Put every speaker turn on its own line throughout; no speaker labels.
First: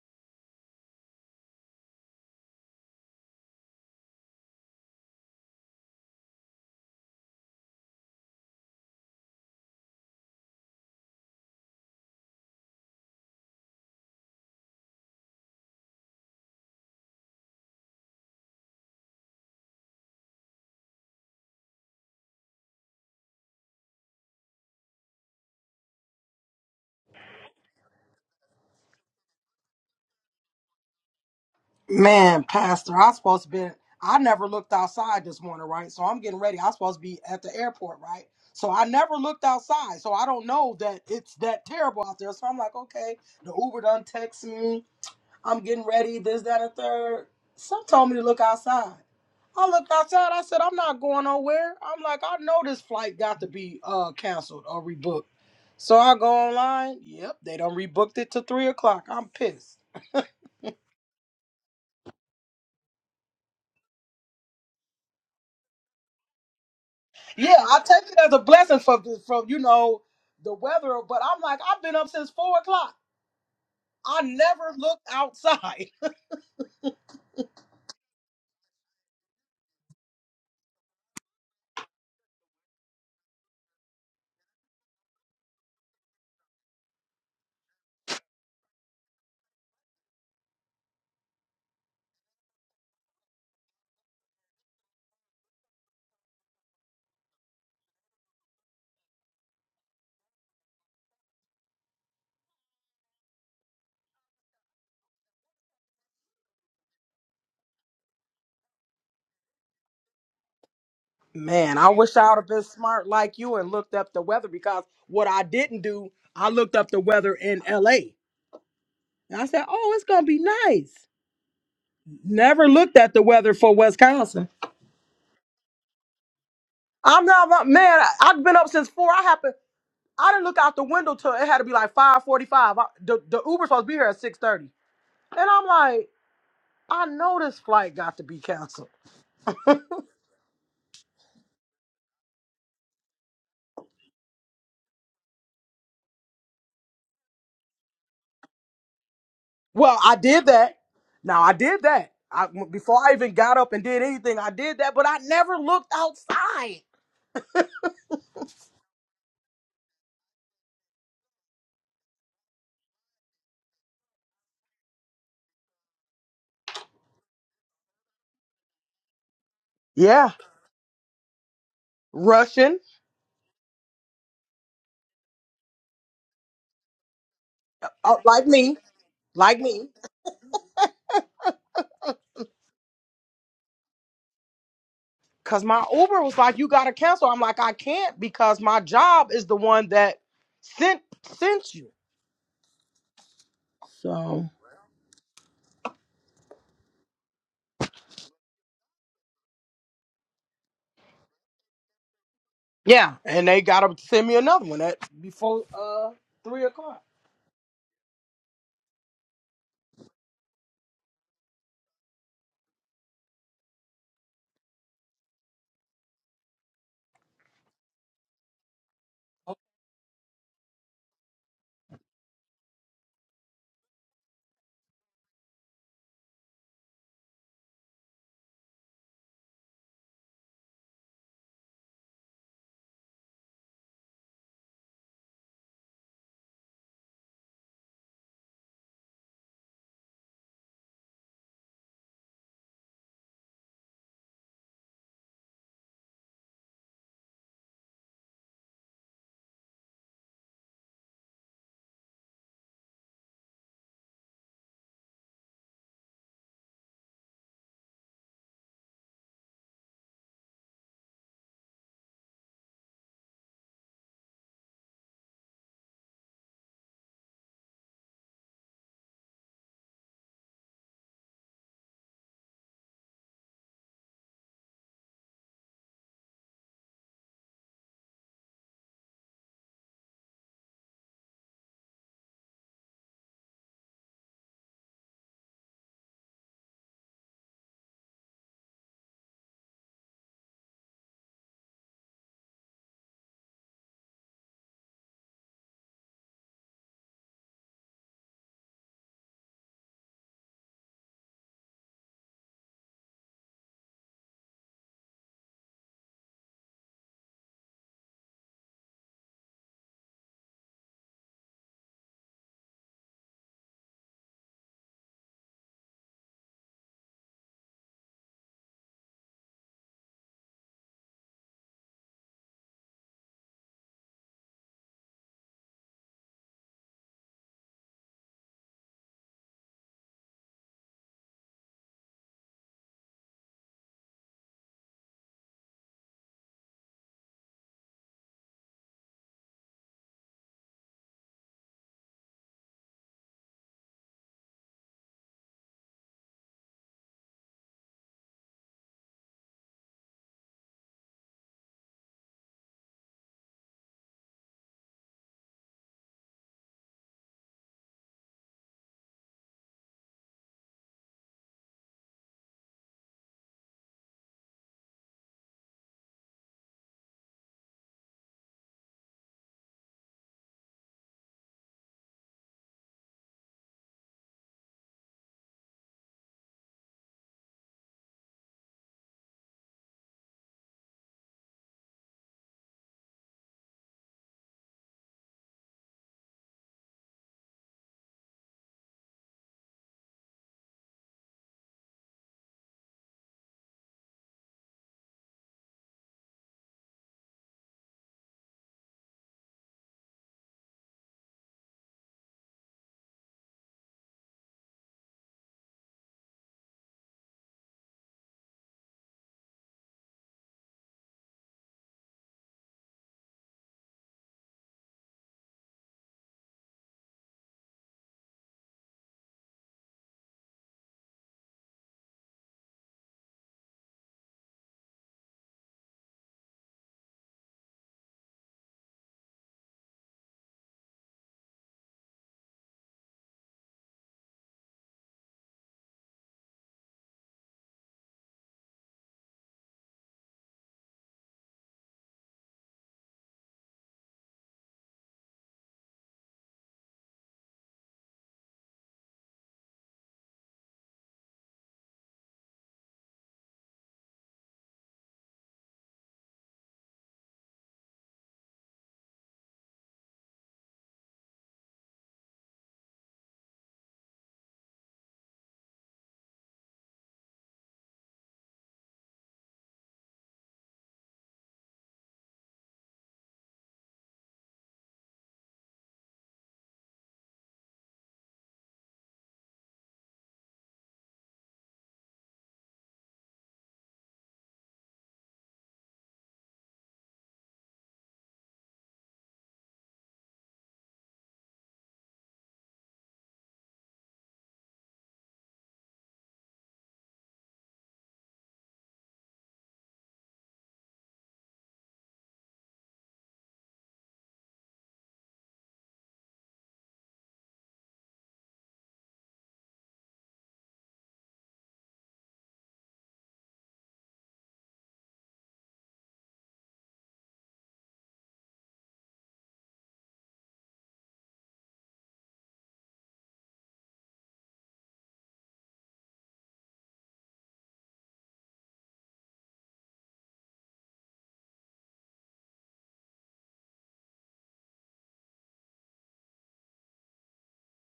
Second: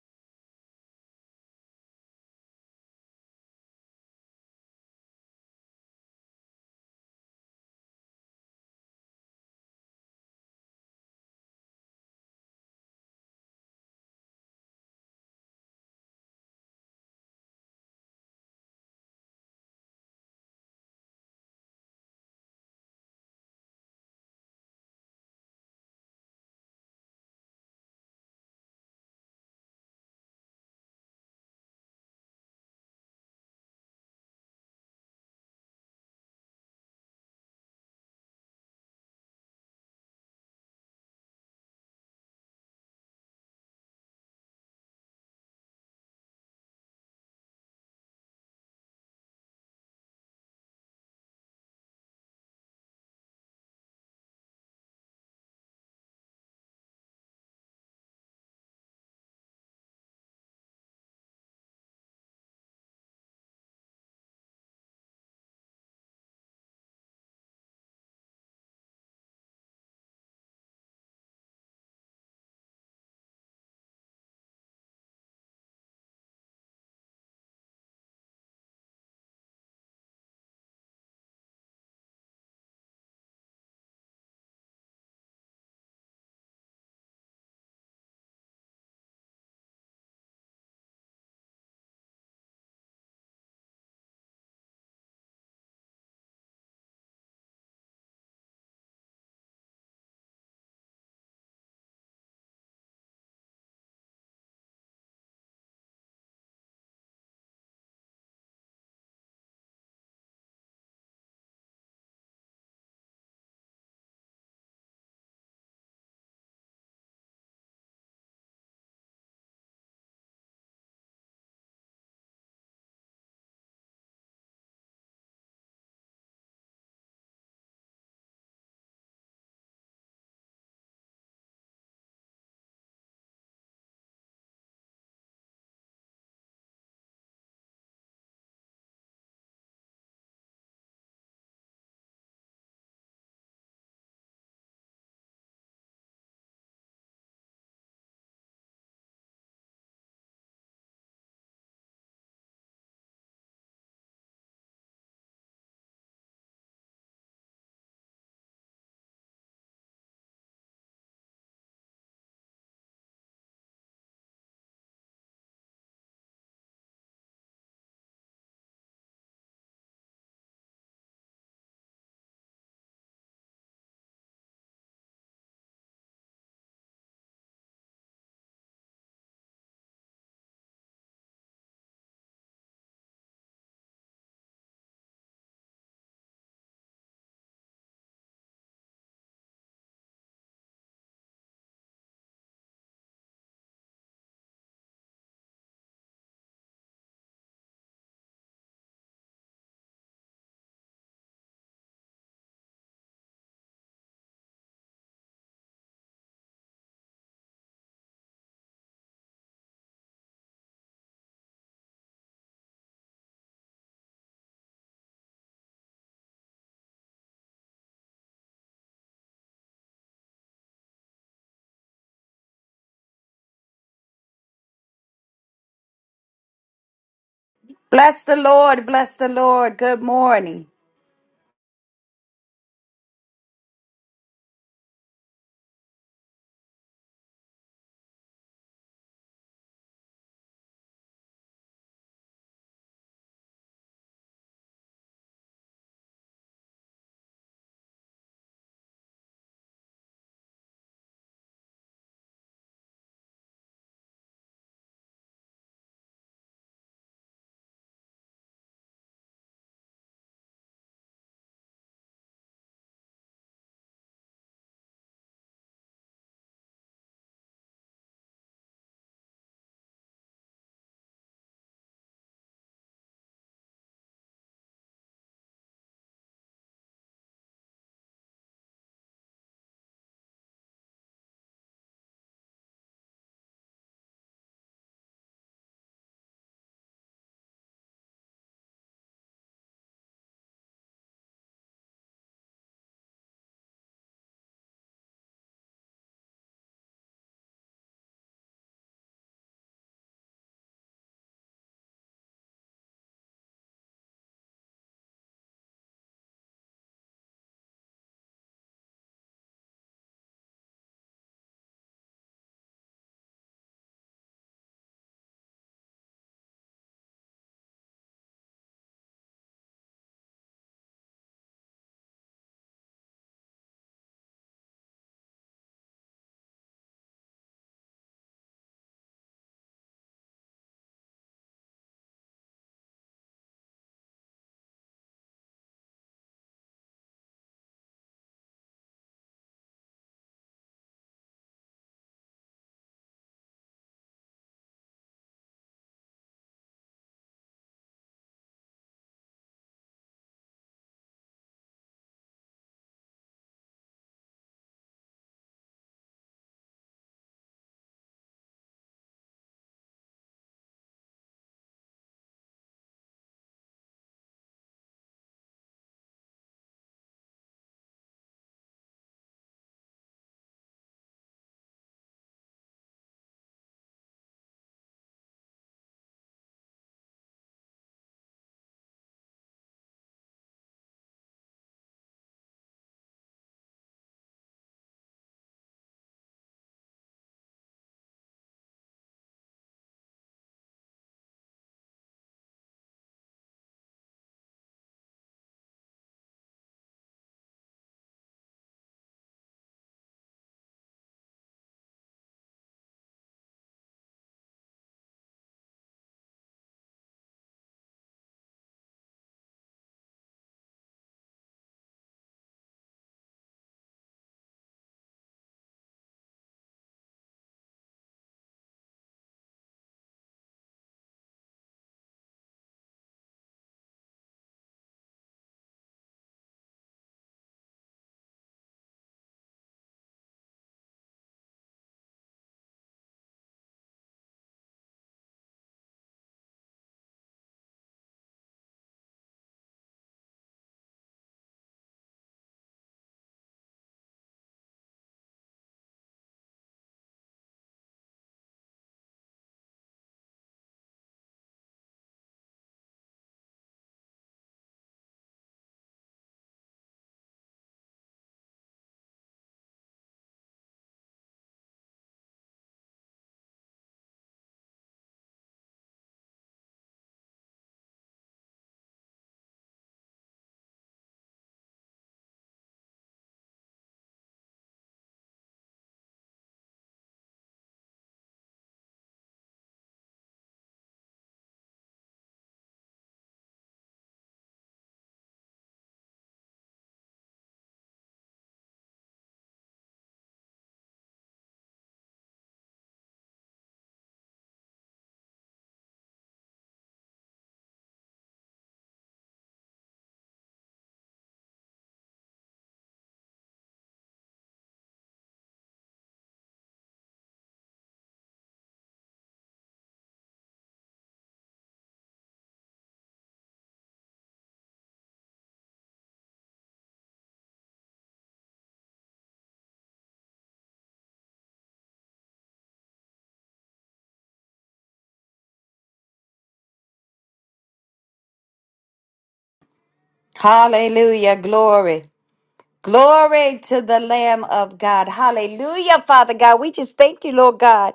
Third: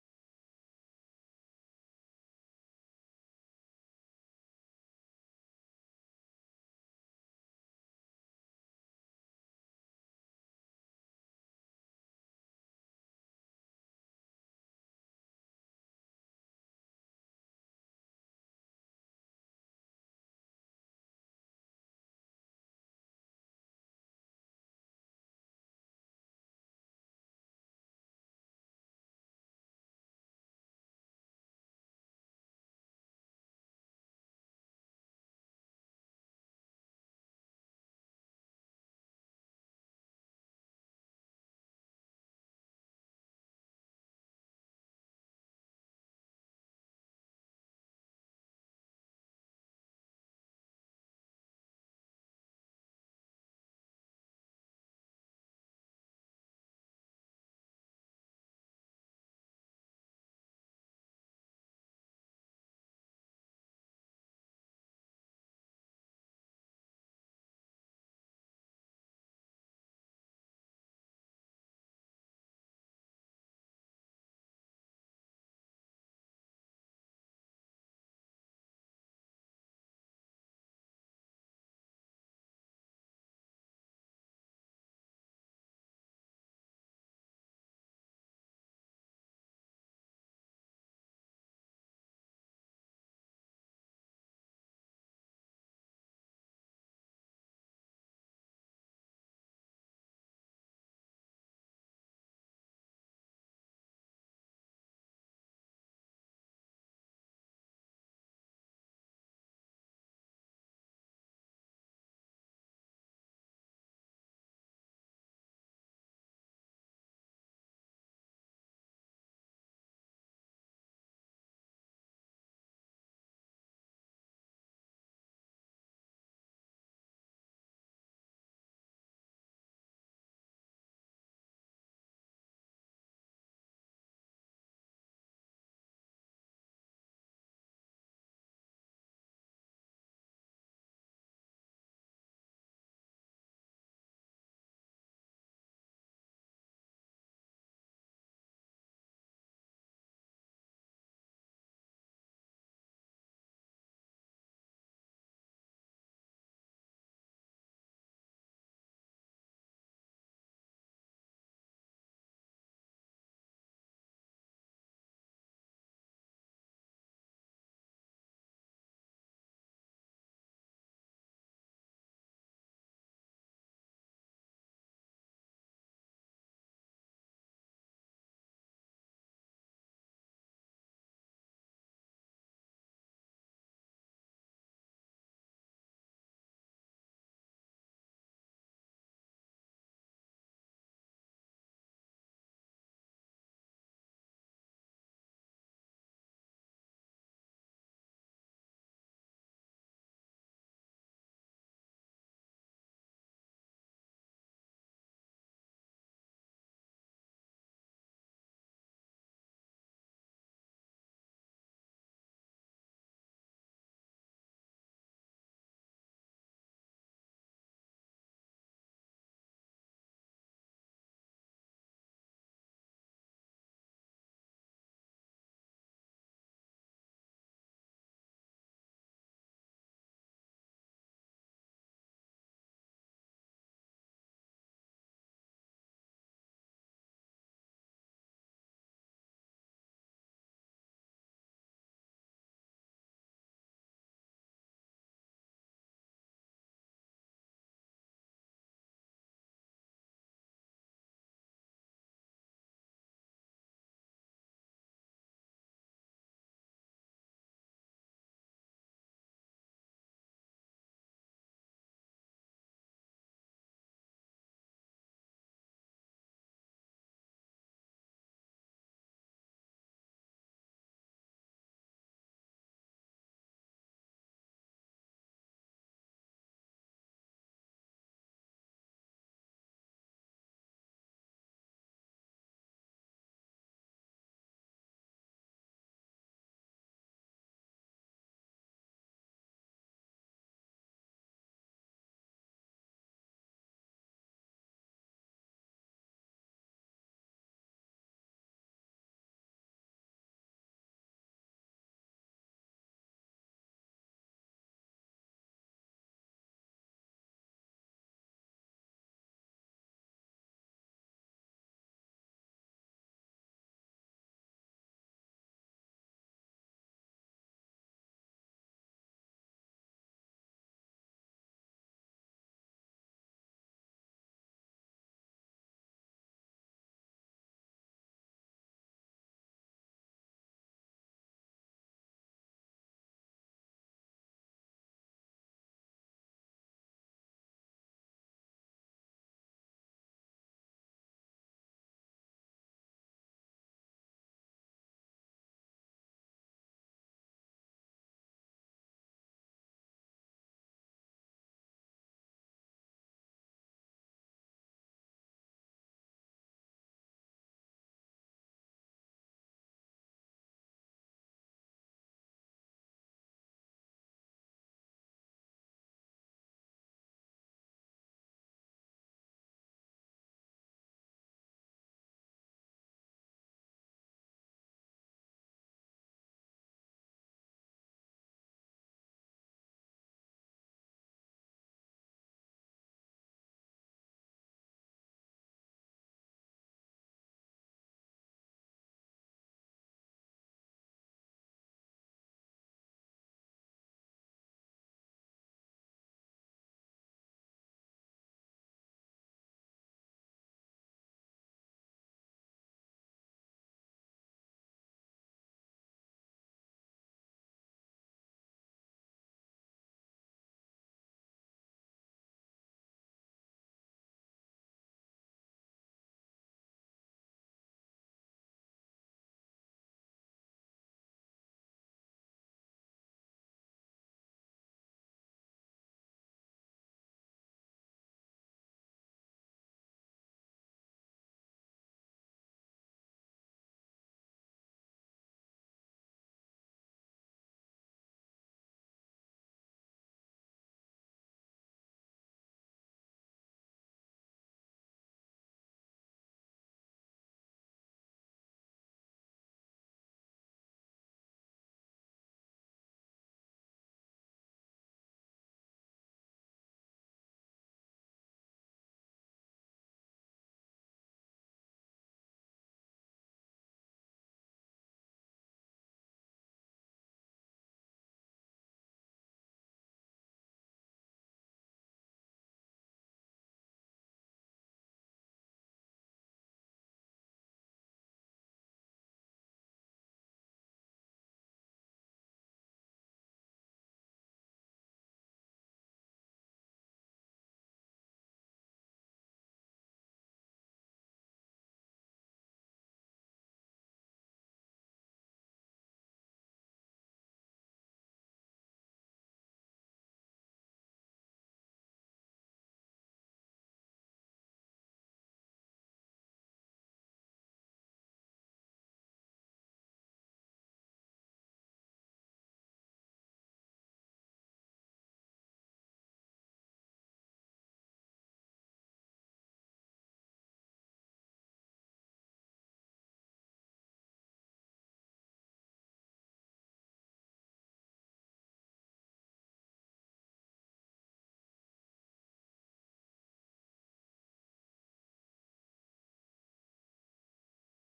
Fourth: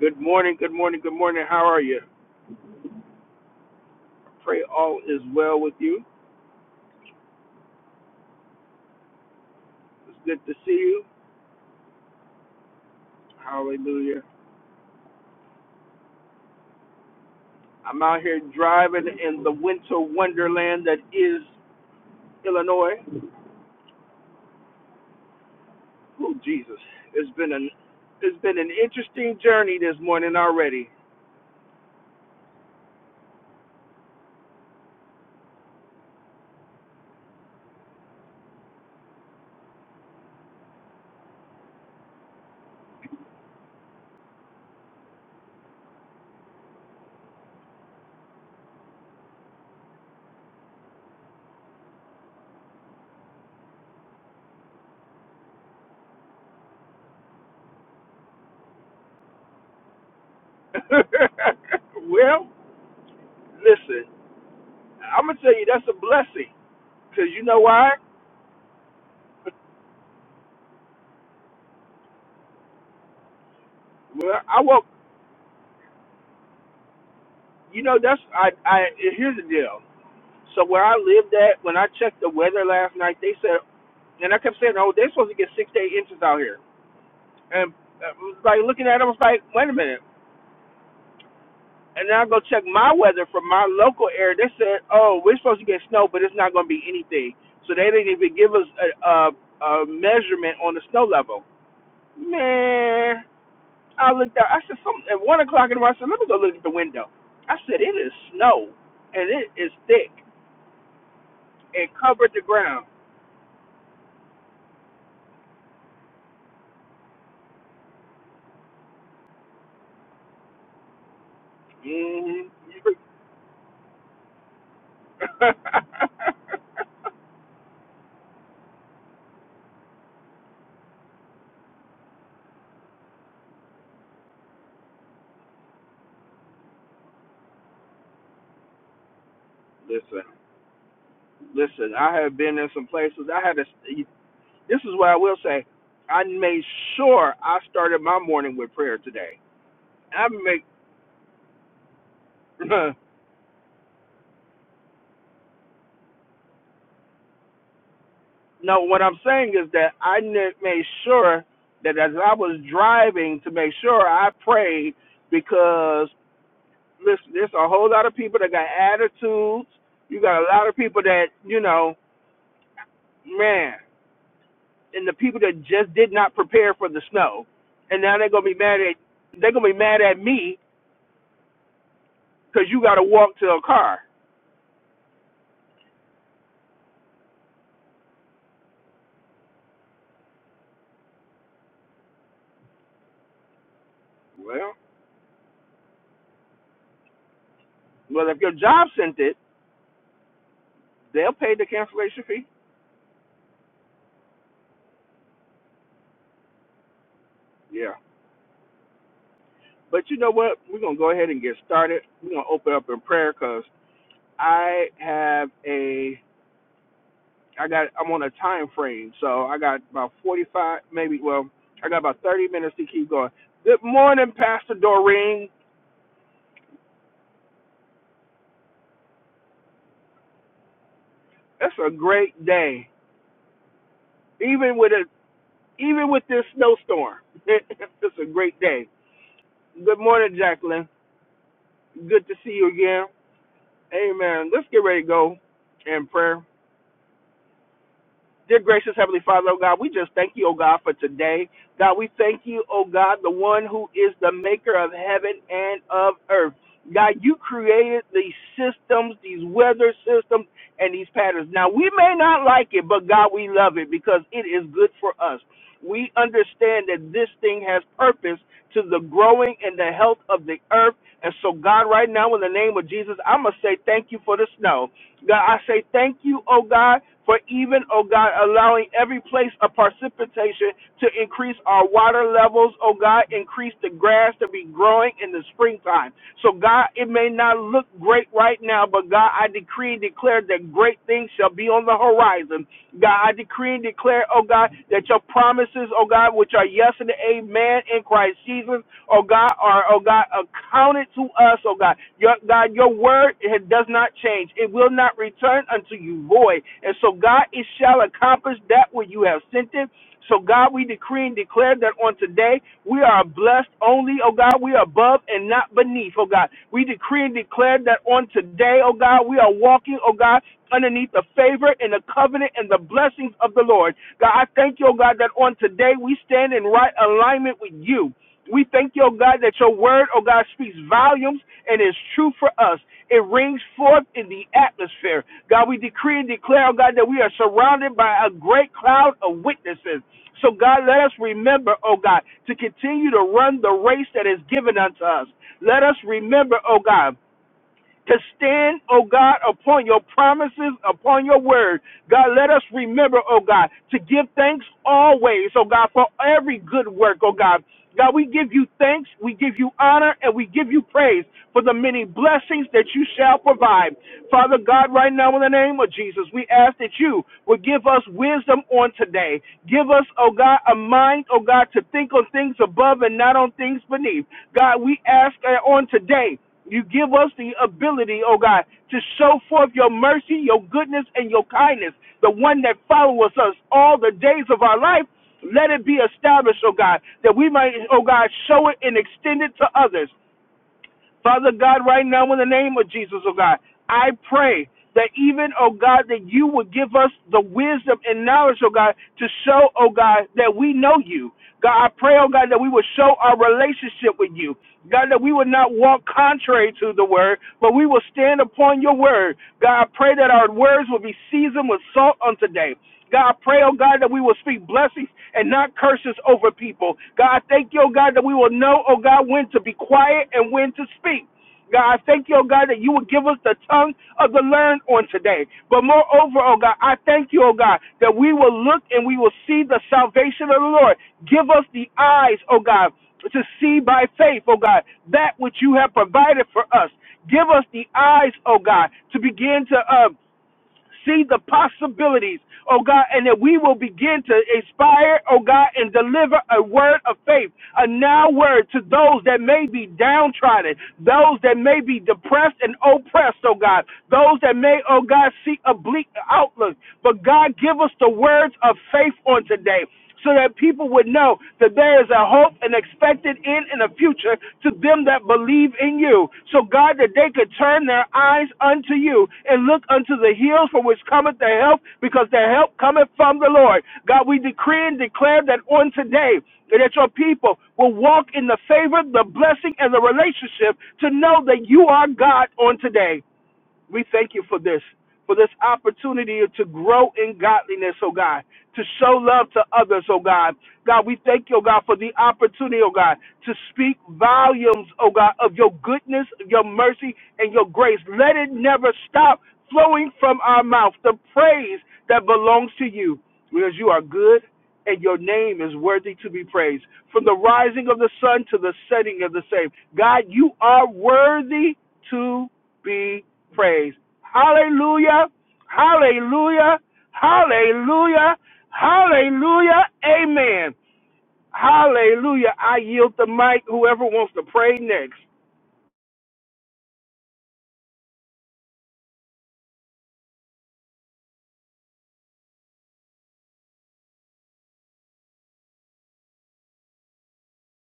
Good morning, good morning, good morning. How are you? Pray all is well with you. It's good to see you. Hallelujah. I'm out here driving in the winter wonderland that is Illinois. Oh Jesus. It's been an it's been an interesting journey this morning already.
Man, Pastor, I supposed to be. I never looked outside this morning, right? So I'm getting ready. I supposed to be at the airport, right? So I never looked outside. So I don't know that it's that terrible out there. So I'm like, okay, the Uber done text me. I'm getting ready. This, that, and third. Some told me to look outside. I looked outside. I said, I'm not going nowhere. I'm like, I know this flight got to be uh canceled or rebooked. So I go online. Yep, they done rebooked it to three o'clock. I'm pissed.
well, listen, I'm gonna tell you that's a blessing. Cause you
Yeah,
know
I
why?
take it as a blessing from from you know the weather, but I'm like I've been up since four o'clock. I
Well, I
never
woke
looked outside.
you know that's I I here's the deal. So where I lived at, when I checked the weather last night, they said And I kept saying, oh, they're supposed to get six to eight inches out here. And I was like looking at it, I was like, wait a minute. And then I go check my weather from my local area. They said, oh, we're supposed to get snow, but it's not going to be anything. So they didn't even give us a, a, a measurement on the snow level. Man, I looked out. I said, some, at 1 o'clock in the morning, I said, let me go look at the window. I said, it is snow, and it is thick
Man, I
and
wish I
covered
would
the
have been
ground.
smart like you and looked up the weather because what I didn't do, I looked up the weather in L.A. and I said, "Oh, it's gonna be nice."
hmm
Never looked at the weather for Wisconsin. I'm not my- man. I, I've been up since four. I happened. I didn't look out the window till it had to be like five forty-five. I, The, the Uber supposed to be here at six thirty, and I'm like. I know this flight got to be canceled.
Listen, Listen, I have been in some places. I had to. This is what I will say. I made sure I started my morning with prayer today.
Well, I
I
did
make
that. Now I did that. I before I even got up and did anything, I did that, but I never looked outside.
no. What I'm saying is that I ne- made sure that as I was driving to make sure I prayed because listen, there's a whole lot of people that got attitudes. You
Yeah,
got a lot of people that you know,
Russian,
man, and the people that just did not prepare for the snow, and now
uh,
they're gonna
like
be
me,
mad at they're
like
gonna be
me.
mad at me because you got to walk to a car.
Cause my Uber was like, "You gotta cancel." I'm like, "I can't because my job is the one that sent sent you." So
Well, Well, if your job sent it, they'll pay the cancellation fee.
yeah, and they gotta send me another one at before uh three o'clock.
yeah. But you know what? We're going to go ahead and get started. We're going to open up in prayer because I have a, I got, I'm on a time frame. So I got about 45, maybe, well, I got about 30 minutes to keep going. Good morning, Pastor Doreen.
Bless the Lord, bless the Lord. Good morning.
That's a great day. Even with a, even with this snowstorm, it's a great day. Good morning, Jacqueline. Good to see you again. Amen. Let's get ready to go in prayer. Dear gracious Heavenly Father, oh God, we just thank you, oh God, for today. God, we thank you, oh God, the one who is the maker of heaven and of earth. God, you created these systems, these weather systems, and these patterns. Now, we may not like it, but God, we love it because it is good for us. We understand that this thing has purpose to the growing and the health of the earth. And so, God, right now, in the name of Jesus, I'm going to say thank you for the snow. God, I say thank you, oh God, for even, oh God, allowing every place of precipitation to increase our water levels, oh God, increase the grass to be growing in the springtime. So, God, it may not look great right now, but God, I decree and declare that great things shall be on the horizon. God, I decree and declare, oh God, that your promises, oh God, which are yes and amen in Christ Jesus, oh God, are, oh God, accounted to us, oh God. Your, God, your word it does not change. It will not return unto you void. And so, God, it shall accomplish that which you have sent it. So, God, we decree and declare that on today we are blessed only, oh God. We are above and not beneath, oh God. We decree and declare that on today, oh God, we are walking, oh God, underneath the favor and the covenant and the blessings of the Lord. God, I thank you, oh God, that on today we stand in right alignment with you. We thank you, oh God, that your word, oh God, speaks volumes and is true for us. It rings forth in the atmosphere. God, we decree and declare, oh God, that we are surrounded by a great cloud of witnesses. So, God, let us remember, oh God, to continue to run the race that is given unto us. Let us remember, oh God, to stand, O God, upon your promises, upon your word. God, let us remember, O God, to give thanks always, O God, for every good work, O God. God, we give you thanks, we give you honor, and we give you praise for the many blessings that you shall provide. Father God, right now in the name of Jesus, we ask that you would give us wisdom on today. Give us, oh God, a mind, oh God, to think on things above and not on things beneath. God, we ask uh, on today you give us the ability, oh God, to show forth your mercy, your goodness, and your kindness, the one that follows us all the days of our life. Let it be established, oh God, that we might, oh God, show it and extend it to others. Father God, right now in the name of Jesus, oh God, I pray that even, oh God, that you would give us the wisdom and knowledge, oh God, to show, oh God, that we know you. God, I pray, oh God, that we would show our relationship with you. God, that we would not walk contrary to the word, but we will stand upon your word. God, I pray that our words will be seasoned with salt on today. God, pray, oh God, that we will speak blessings and not curses over people. God, thank you, oh God, that we will know, oh God, when to be quiet and when to speak. God, I thank you, oh God, that you would give us the tongue of the learned on today. But moreover, oh God, I thank you, oh God, that we will look and we will see the salvation of the Lord. Give us the eyes, oh God, to see by faith, oh God, that which you have provided for us. Give us the eyes, oh God, to begin to uh, see the possibilities, oh God, and that we will begin to inspire, oh God, and deliver a word of faith, a now word to those that may be downtrodden, those that may be depressed and oppressed, oh God, those that may, oh God, see a bleak outlook. But God, give us the words of faith on today so that people would know that there is a hope and expected end in the future to them that believe in you. So, God, that they could turn their eyes unto you and look unto the hills from which cometh their help, because their help cometh from the Lord. God, we decree and declare that on today, that your people will walk in the favor, the blessing, and the relationship to know that you are God on today. We thank you for this, for this opportunity to grow in godliness, oh God, to show love to others, oh God. God, we thank you, oh God, for the opportunity, oh God, to speak volumes, oh God, of your goodness, your mercy, and your grace. Let it never stop flowing from our mouth, the praise that belongs to you, because you are good and your name is worthy to be praised. From the rising of the sun to the setting of the same, God, you are worthy to be praised. Hallelujah. Hallelujah. Hallelujah. Hallelujah. Amen. Hallelujah. I yield the mic. Whoever wants to pray next.
Hallelujah. Glory. Glory to the Lamb of God. Hallelujah, Father God. We just thank you, Lord God.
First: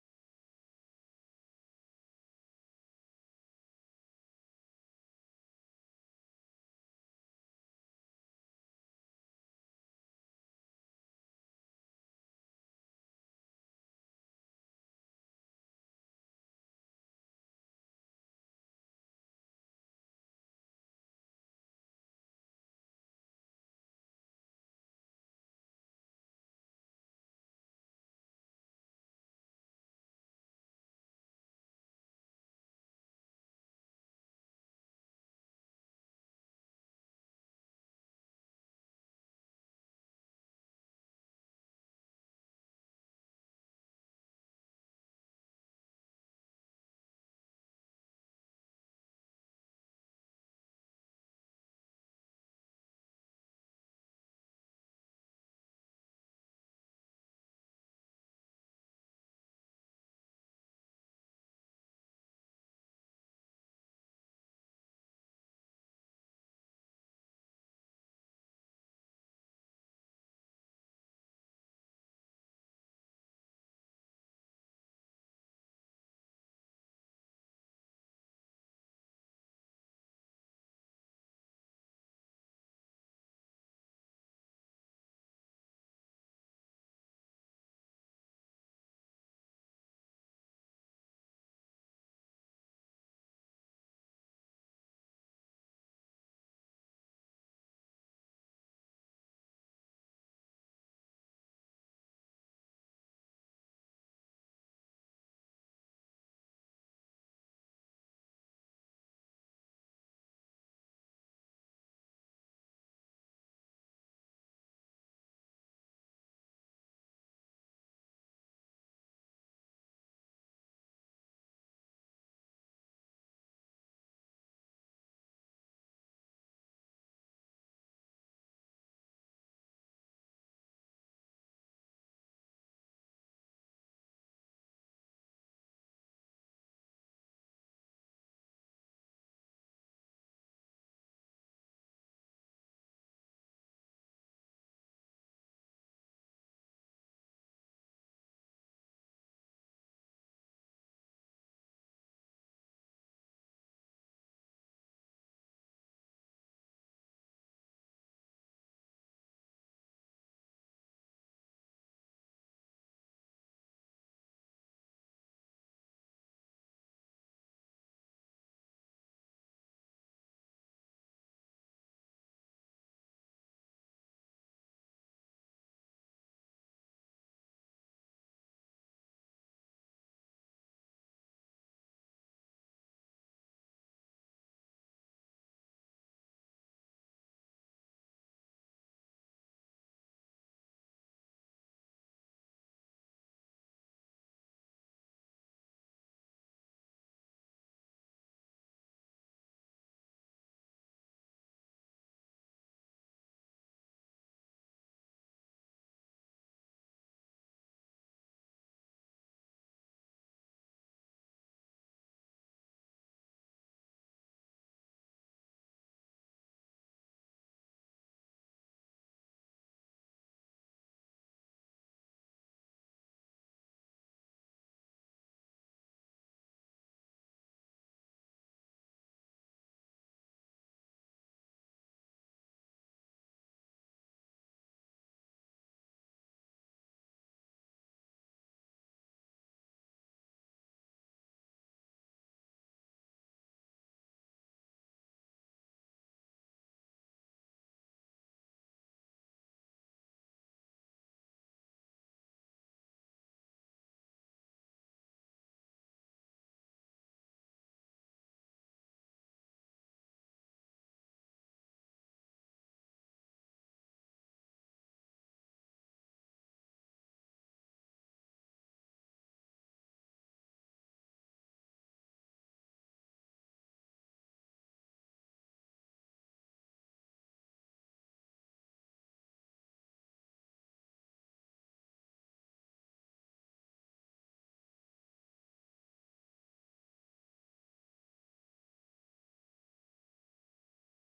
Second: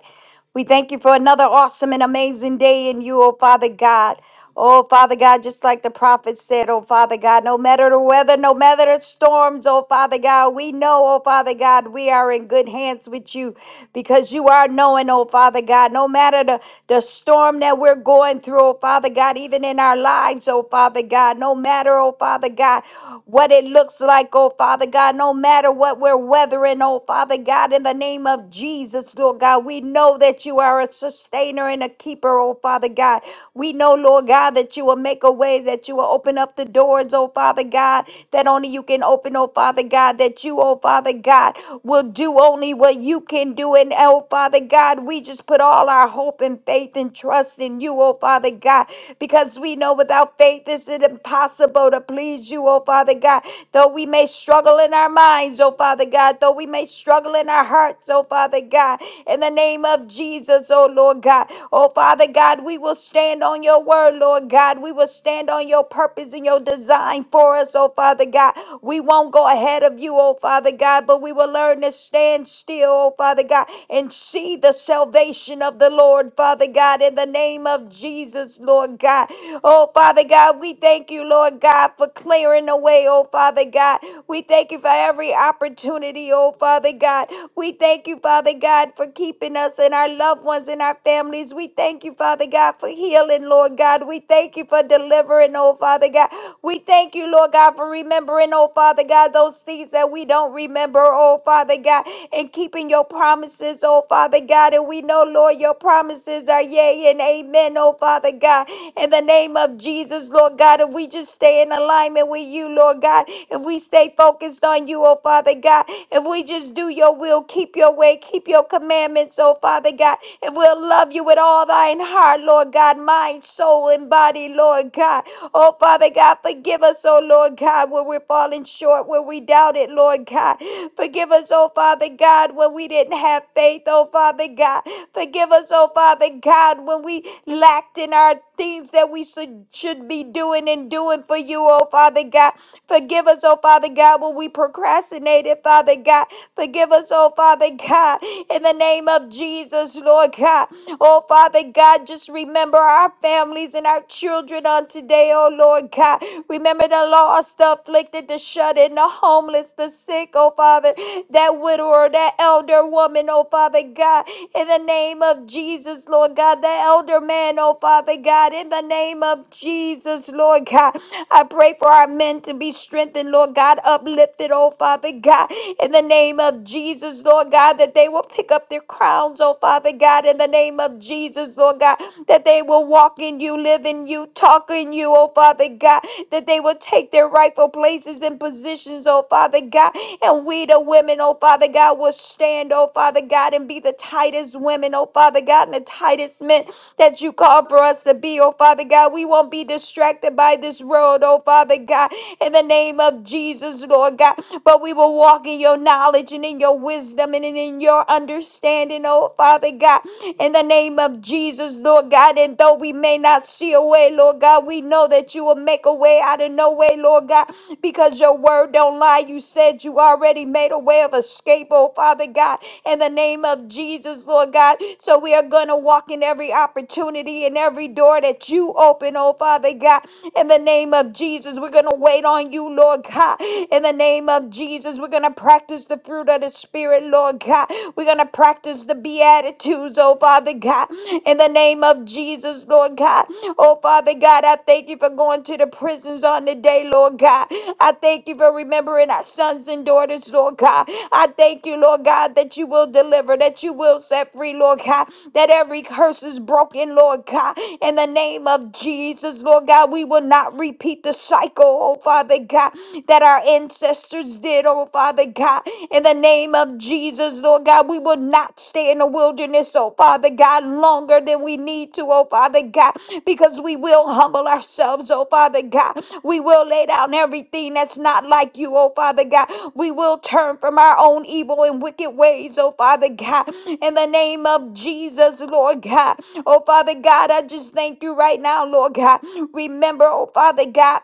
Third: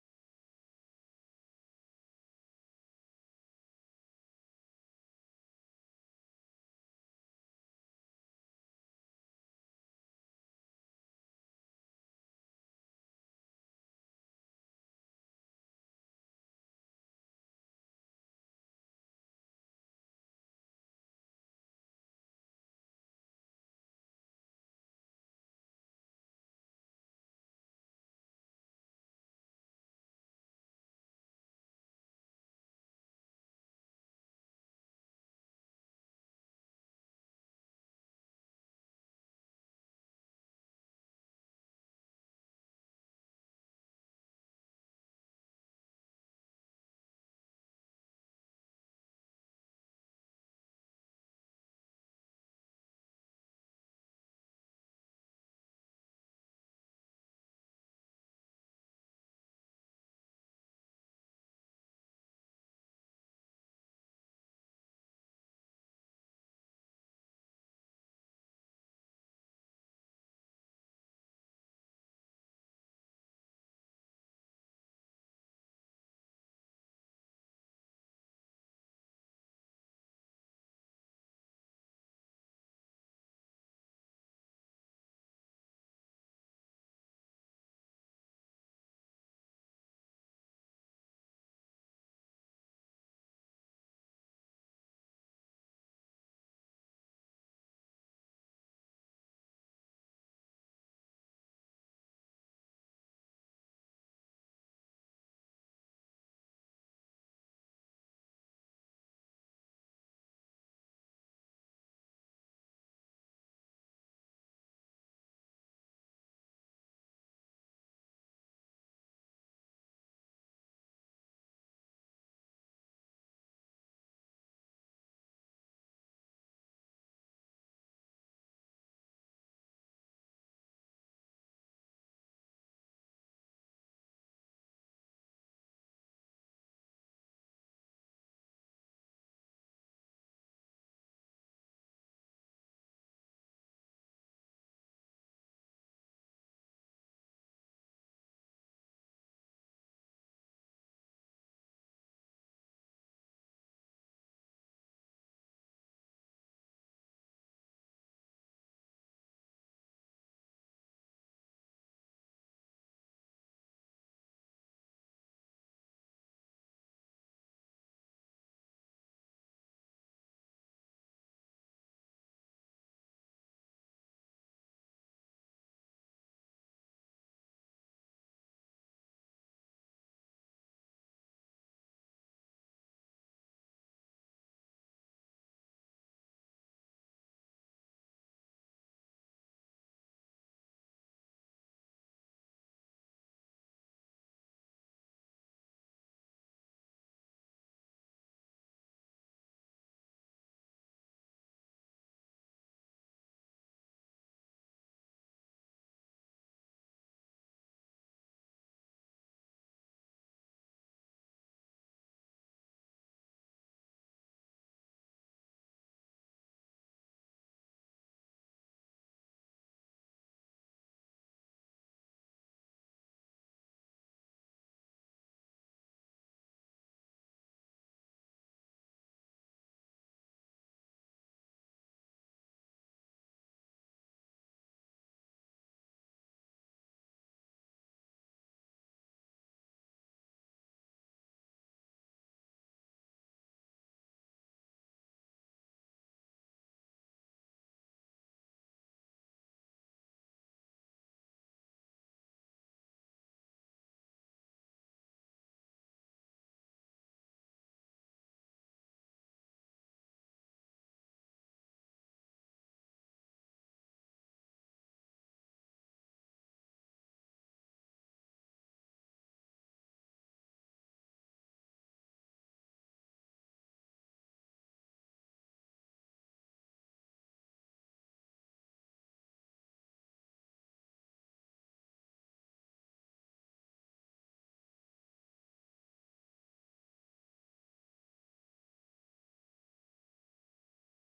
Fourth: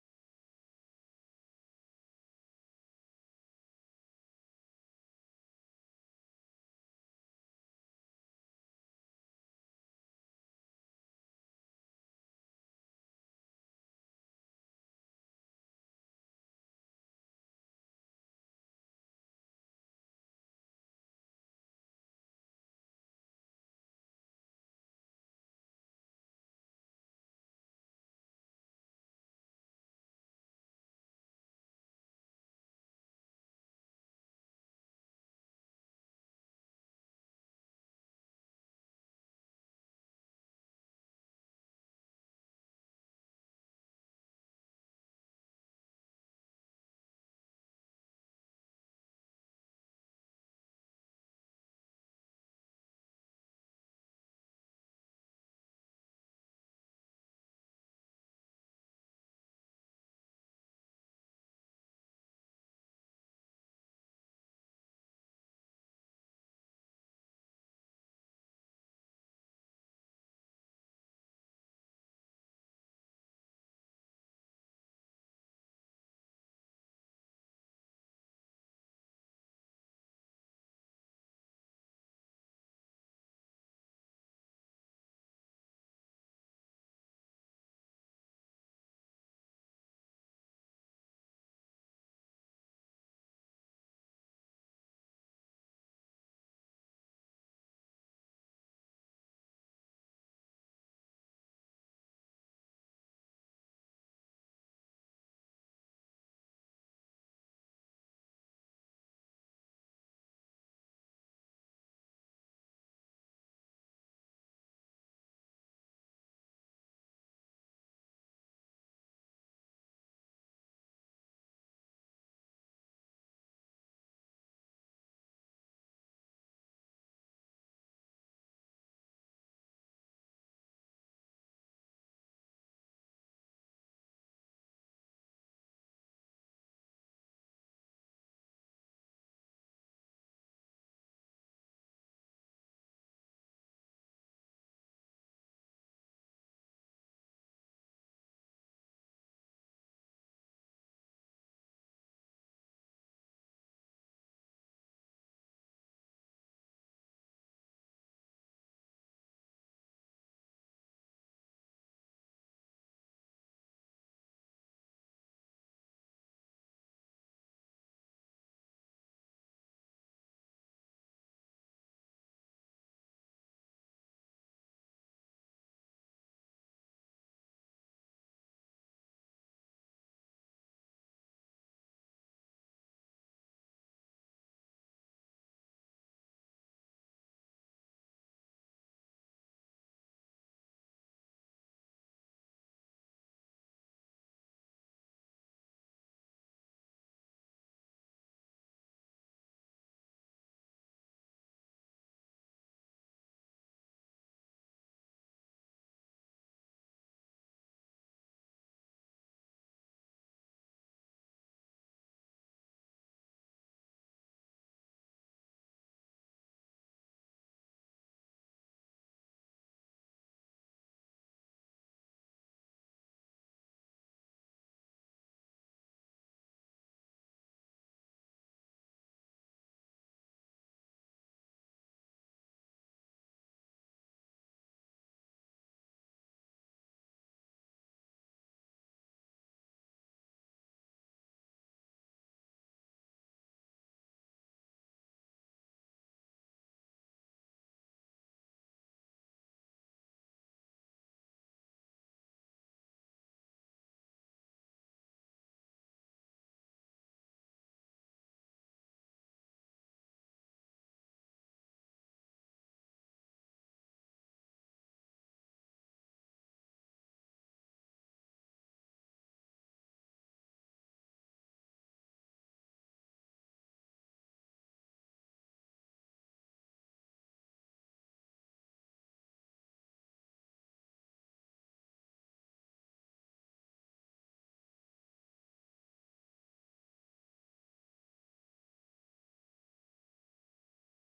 We thank you for another awesome and amazing day in you, oh Father God. Oh Father God, just like the prophet said, oh Father God, no matter the weather, no matter the storms, oh Father God, we know, oh Father God, we are in good hands with you because you are knowing, oh Father God, no matter the, the storm that we're going through, oh Father God, even in our lives, oh Father God, no matter, oh Father God, what it looks like, oh oh Father God, no matter what we're weathering, oh Father God, in the name of Jesus, Lord God, we know that you are a sustainer and a keeper, oh Father God. We know, Lord God, that you will make a way, that you will open up the doors, oh Father God, that only you can open, oh Father God, that you, oh Father God, will do only what you can do. And oh Father God, we just put all our hope and faith and trust in you, oh Father God, because we know without faith it's impossible to please you, oh Father God. Though we may struggle in our minds, oh Father God, though we may struggle in our hearts, oh Father God, in the name of Jesus, oh Lord God. Oh Father God, we will stand on your word, Lord God. We will stand on your purpose and your design for us, oh Father God. We won't go ahead of you, oh Father God, but we will learn to stand still, oh Father God, and see the salvation of the Lord, Father God, in the name of Jesus, Lord God. Oh Father God, we thank you, Lord God, for clearing the way, oh Father. God. We thank you for every opportunity, oh Father God. We thank you, Father God, for keeping us and our loved ones and our families. We thank you, Father God, for healing, Lord God. We thank you for delivering, oh Father God. We thank you, Lord God, for remembering, oh Father God, those things that we don't remember, oh Father God, and keeping your promises, oh Father God. And we know, Lord, your promises are yea and amen, oh Father God. In the name of Jesus, Lord God, if we just stay in alignment with you, Lord God, if we stay focused on you, oh Father God, if we just do your will, keep your way, keep your commandments, oh Father God, if we'll love you with all thine heart, Lord God, mind, soul, and body, Lord God. Oh Father God, forgive us, oh Lord God, where we're falling short, where we doubt it, Lord God. Forgive us, oh Father God, when we didn't have faith, oh Father God. Forgive us, oh Father God, when we lacked in our things that we should, should be doing and doing for you, oh Father God. Forgive us, oh Father God, when we procrastinated, Father God. Forgive us, oh Father God, in the name of Jesus, Lord God. Oh Father God, just remember our families and our children on today, oh Lord God. Remember the lost, the afflicted, the shut in, the homeless, the sick, oh Father, that widower, that elder woman, oh Father God, in the name of Jesus, Lord God, the elder man, oh Father God, in the name of Jesus, Lord God. I pray for our men to be strengthened, Lord God, uplifted, oh Father God, in the name of Jesus, Lord God, that they will pick up their crowns, oh Father God, in the name of Jesus, Lord God, that they will walk in you, live in you, talk in you, oh Father God, that they will take their rightful places and positions, oh Father God, and we the women, oh Father God, will stand, oh Father God, and be the tightest women, oh Father God, and the tightest men that you call for us to be, oh Father God. We won't be distracted by this world, oh Father God in the name of Jesus, Lord God. But we will walk in your knowledge and in your wisdom and in your understanding, oh Father God, in the name of Jesus, Lord God. And though we may not see a way, Lord God, we know that you will make a way out of no way, Lord God, because your word don't lie. You said you already made a way of escape, oh Father God, in the name of Jesus, Lord God. So we are going to walk in every opportunity and every door that you open, oh Father God, in the name of Jesus. We're going to going to wait on you, Lord God. In the name of Jesus, we're going to practice the fruit of the Spirit, Lord God. We're going to practice the Beatitudes, oh Father God. In the name of Jesus, Lord God. Oh Father God, I thank you for going to the prisons on the day, Lord God. I thank you for remembering our sons and daughters, Lord God. I thank you, Lord God, that you will deliver, that you will set free, Lord God, that every curse is broken, Lord God. In the name of Jesus, Lord God, we will not repeat the cycle cycle, oh Father God, that our ancestors did, oh Father God. In the name of Jesus, Lord God, we will not stay in the wilderness, oh Father God, longer than we need to, oh Father God, because we will humble ourselves, oh Father God. We will lay down everything that's not like you, oh Father God. We will turn from our own evil and wicked ways, oh Father God. In the name of Jesus, Lord God. Oh Father God, I just thank you right now, Lord God. Remember, oh Father God.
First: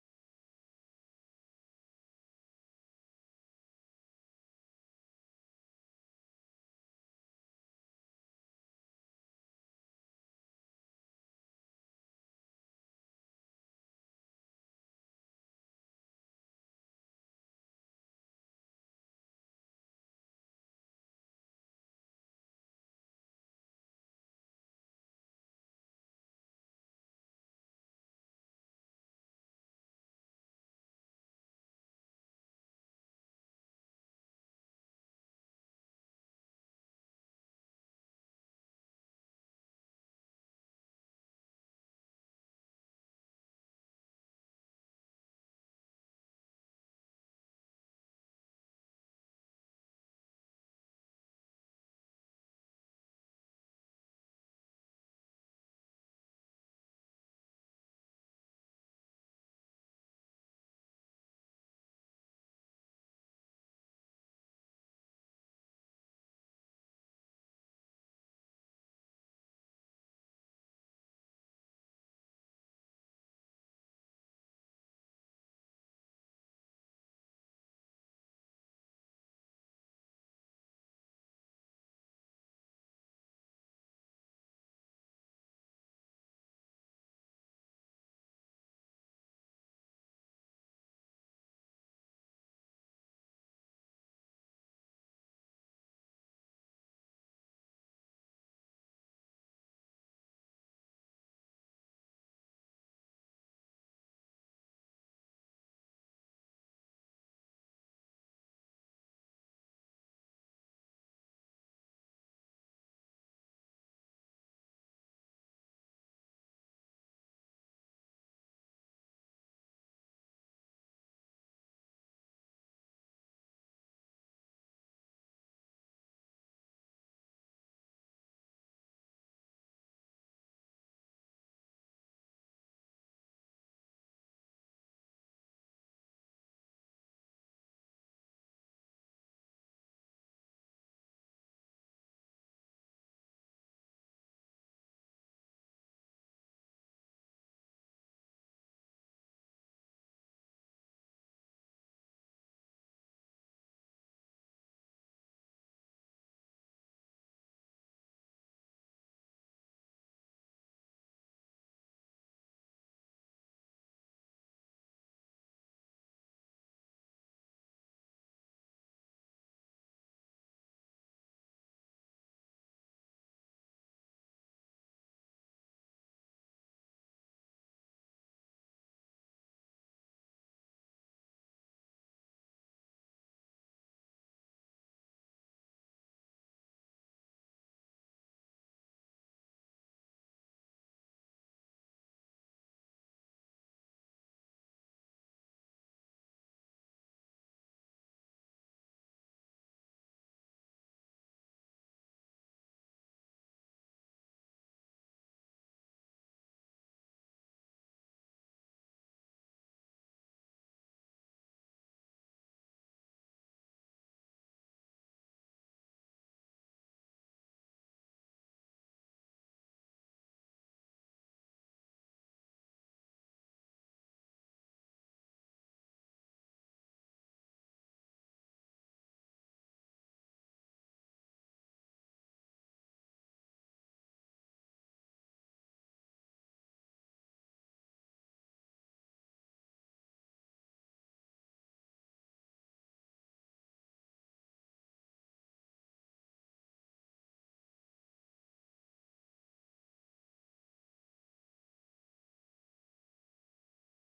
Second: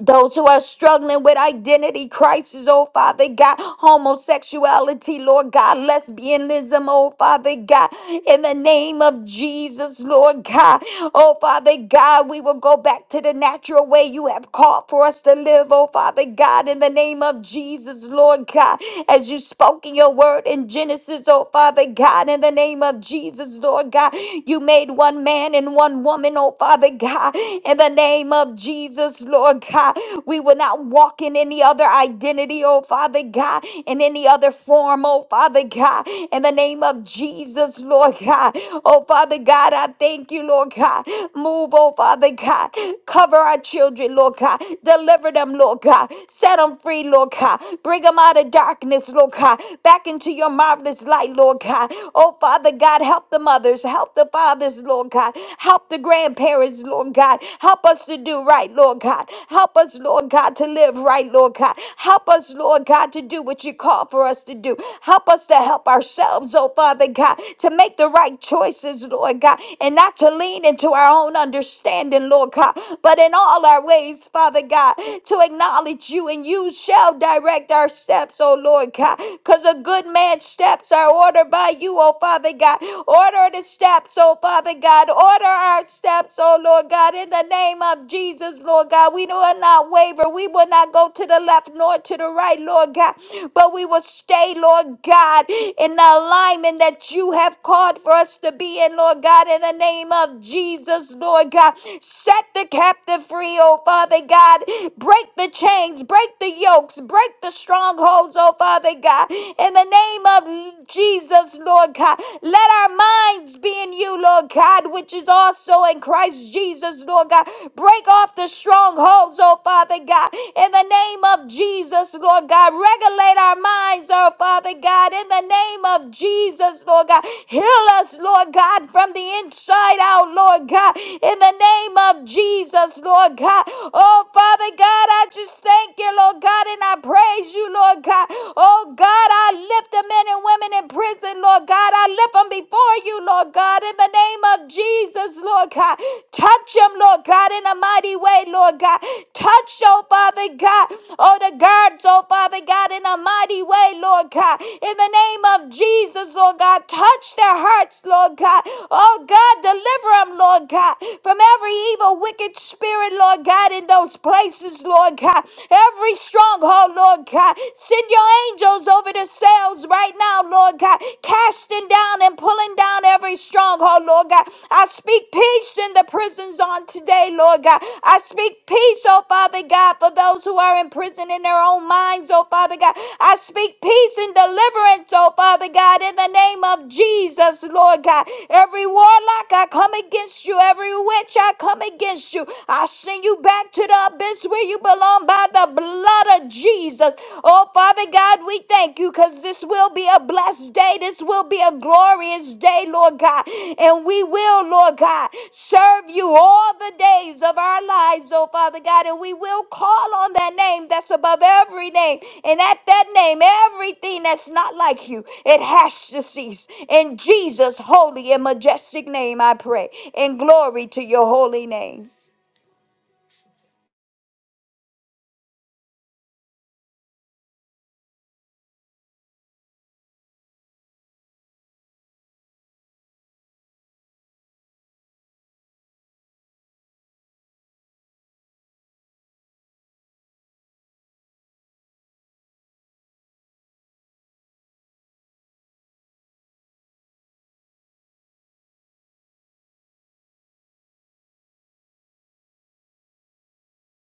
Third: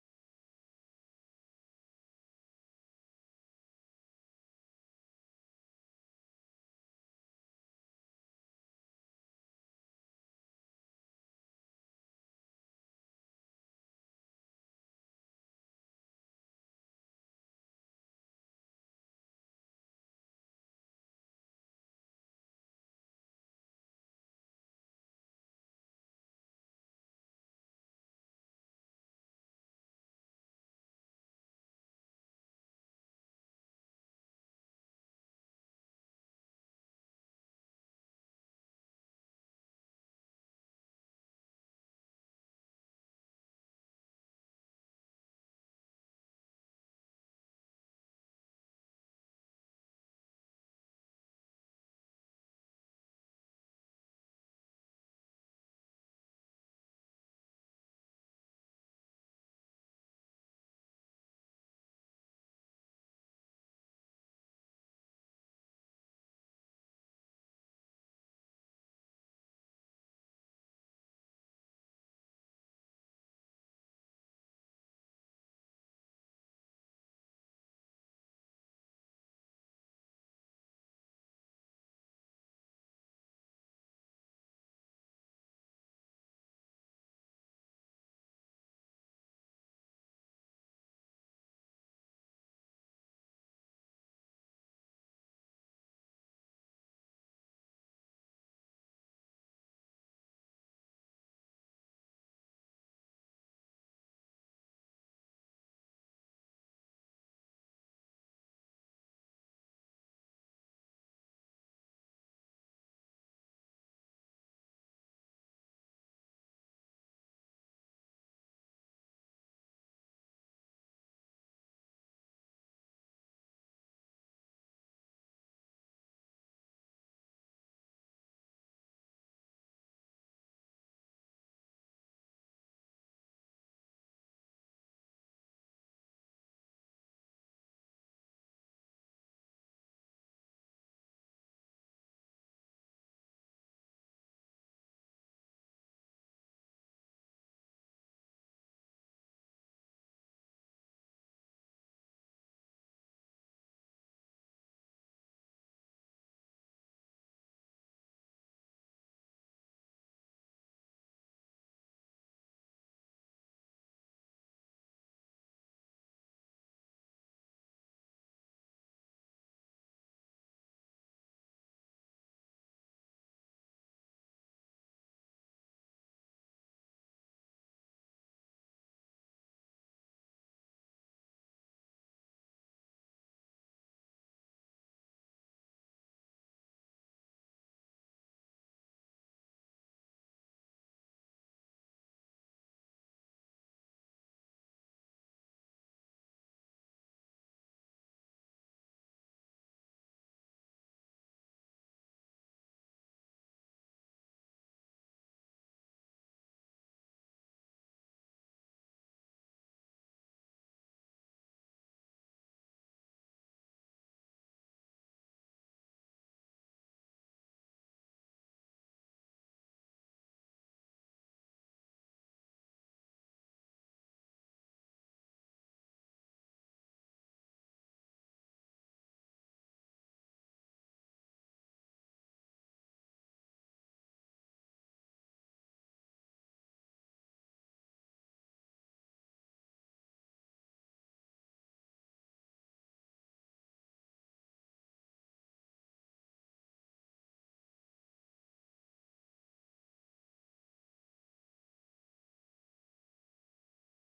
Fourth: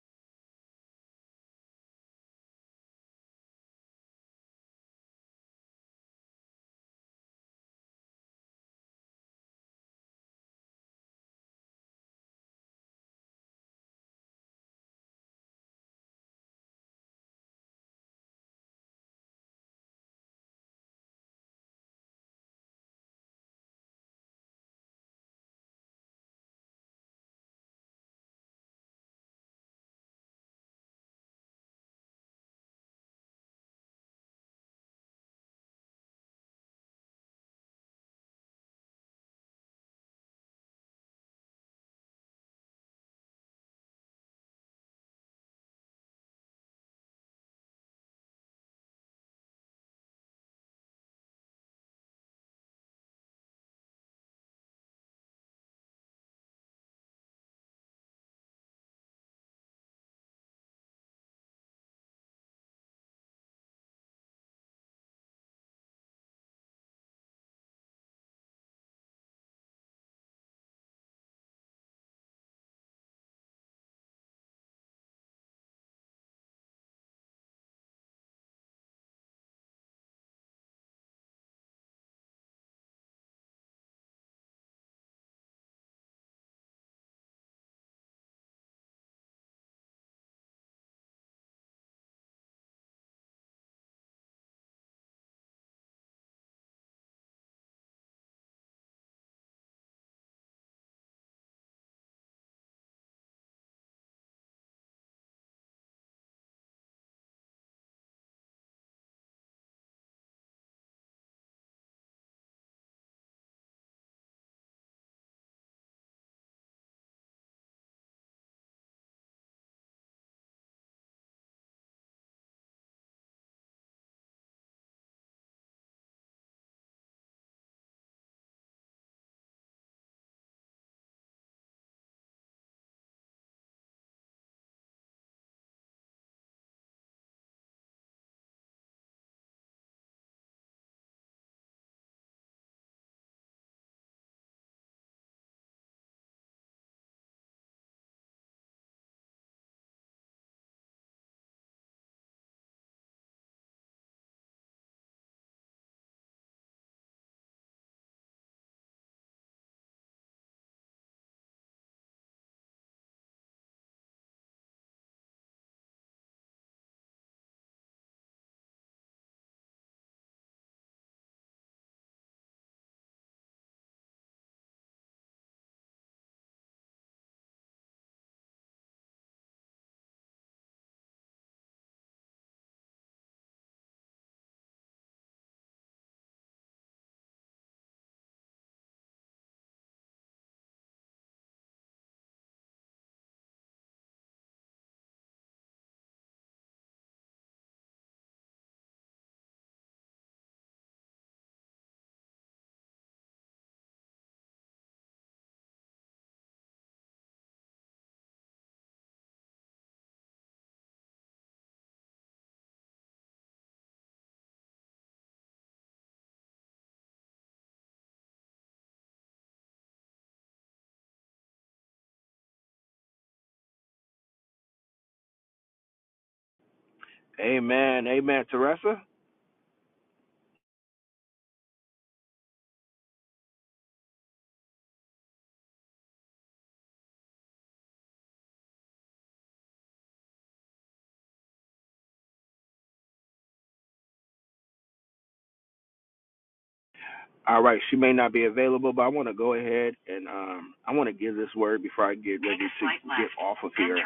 Those who are struggling with identity crisis, oh Father God, homosexuality, Lord God, lesbianism, oh Father God, in the name of Jesus, Lord God, oh Father God, we will go back to the natural way you have called for us to live, oh Father God, in the name of Jesus, Lord God, as you spoke in your word in Genesis, oh Father God, in the name of Jesus, Lord God, you made one man and one woman, oh Father God, in the name of Jesus, Lord God, we will not walk in any other identity, oh Father God, in any other form, oh Father God. In the name of Jesus, Lord God, oh Father God, I thank you, Lord God. Move, oh Father God. Cover our children, Lord God. Deliver them, Lord God. Set them free, Lord God. Bring them out of darkness, Lord God. Back into your marvelous light, Lord God. Oh Father God, help the mothers, help the fathers, Lord God. Help the grandparents, Lord God. Help us to do right, Lord God. Help us, Lord God, to live right, Lord God. Help us, Lord God, to do what you call for us to do. Help us to help ourselves, oh Father God, to make the right choices, Lord God, and not to lean into our own understanding, Lord God, but in all our ways, Father God, to acknowledge you and you shall direct our steps, oh Lord God, because a good man's steps are ordered by you, oh Father God. Order Order the steps, oh Father God. Order our steps, oh Lord God, in the name of Jesus, Lord God. We will not waver. We will not go to the left nor to the right, Lord God. But we will stay, Lord God, in the alignment that you have called for us to be in, Lord God, in the name of Jesus, Lord God. Set the captive free, oh Father God. Break the chains, break the yokes, break the strongholds, oh Father God. In the name of Jesus. Jesus, Lord God. Let our minds be in you, Lord God, which is also in Christ Jesus, Lord God. Break off the strongholds, oh Father God, in the name of Jesus, Lord God. Regulate our minds, oh Father God, in the name of Jesus, Lord God. Heal us, Lord God, from the inside out, Lord God, in the name of Jesus, Lord God. Oh Father God, I just thank you, Lord God, and I praise you, Lord God. Oh Lord God, I lift the men and women in prison, Lord God. I lift them before you, Lord God, in the name of Jesus, Lord God. Touch them, Lord God, in a mighty way, Lord God. Touch, oh Father God, oh the guards, oh Father God, in a mighty way, Lord God. In the name of Jesus, Lord God, touch their hearts, Lord God. Oh God, deliver them, Lord God, from every evil, wicked spirit, Lord God, in those places, Lord God. Every strong stronghold, Lord God. Send your angels over the cells right now, Lord God, casting down and pulling down every stronghold, Lord God. I speak peace in the prisons on today, Lord God. I speak peace, oh Father God, for those who are in prison in their own minds, oh Father God. I speak peace and deliverance, oh Father God, in the name of Jesus, Lord God. Every warlock, I come against you. Every witch, I come against you. I send you back to the abyss place where you belong by the blood of Jesus. Oh, Father God, we thank you because this will be a blessed day. This will be a glorious day, Lord God. And we will, Lord God, serve you all the days of our lives, oh, Father God. And we will call on that name that's above every name. And at that name, everything that's not like you, it has to cease. In Jesus' holy and majestic name, I pray. And glory to your holy name.
Amen. Amen. Teresa? All right. She may not be available, but I want to go ahead and um, I want to give this word before I get ready to get off of here.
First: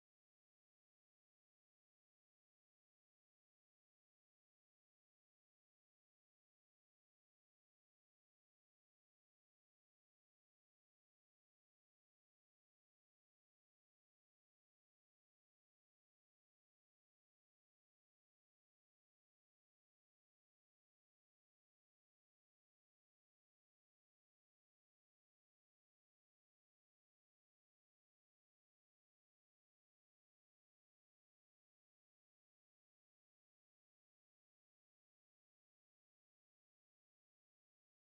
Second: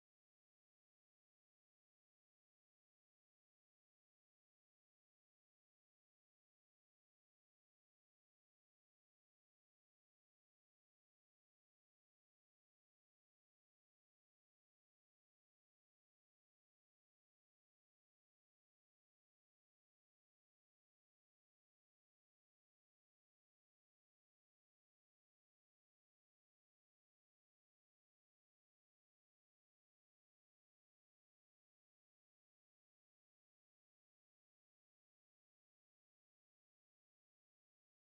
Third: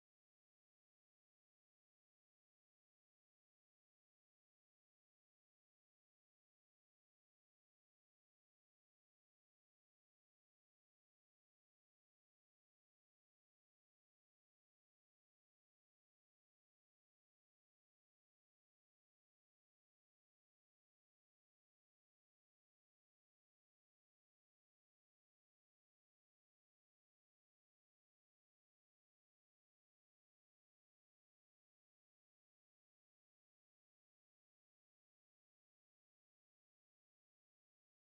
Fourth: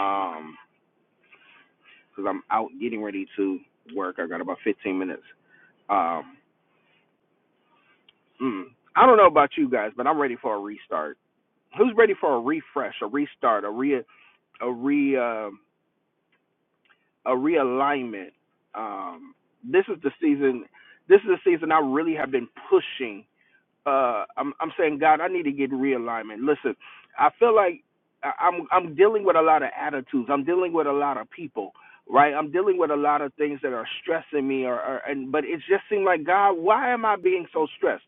Um, because I'm out getting ready to work. I got about 15 minutes. Um, mm, I don't know about you guys, but I'm ready for a restart. Who's ready for a refresh, a restart, a re a re uh, a realignment? Um, this is the season. This is the season I really have been pushing uh I'm I'm saying God, I need to get realignment. Listen, I feel like I- I'm I'm dealing with a lot of attitudes. I'm dealing with a lot of people, right? I'm dealing with a lot of things that are stressing me or, or and but it just seemed like God, why am I being so stressed?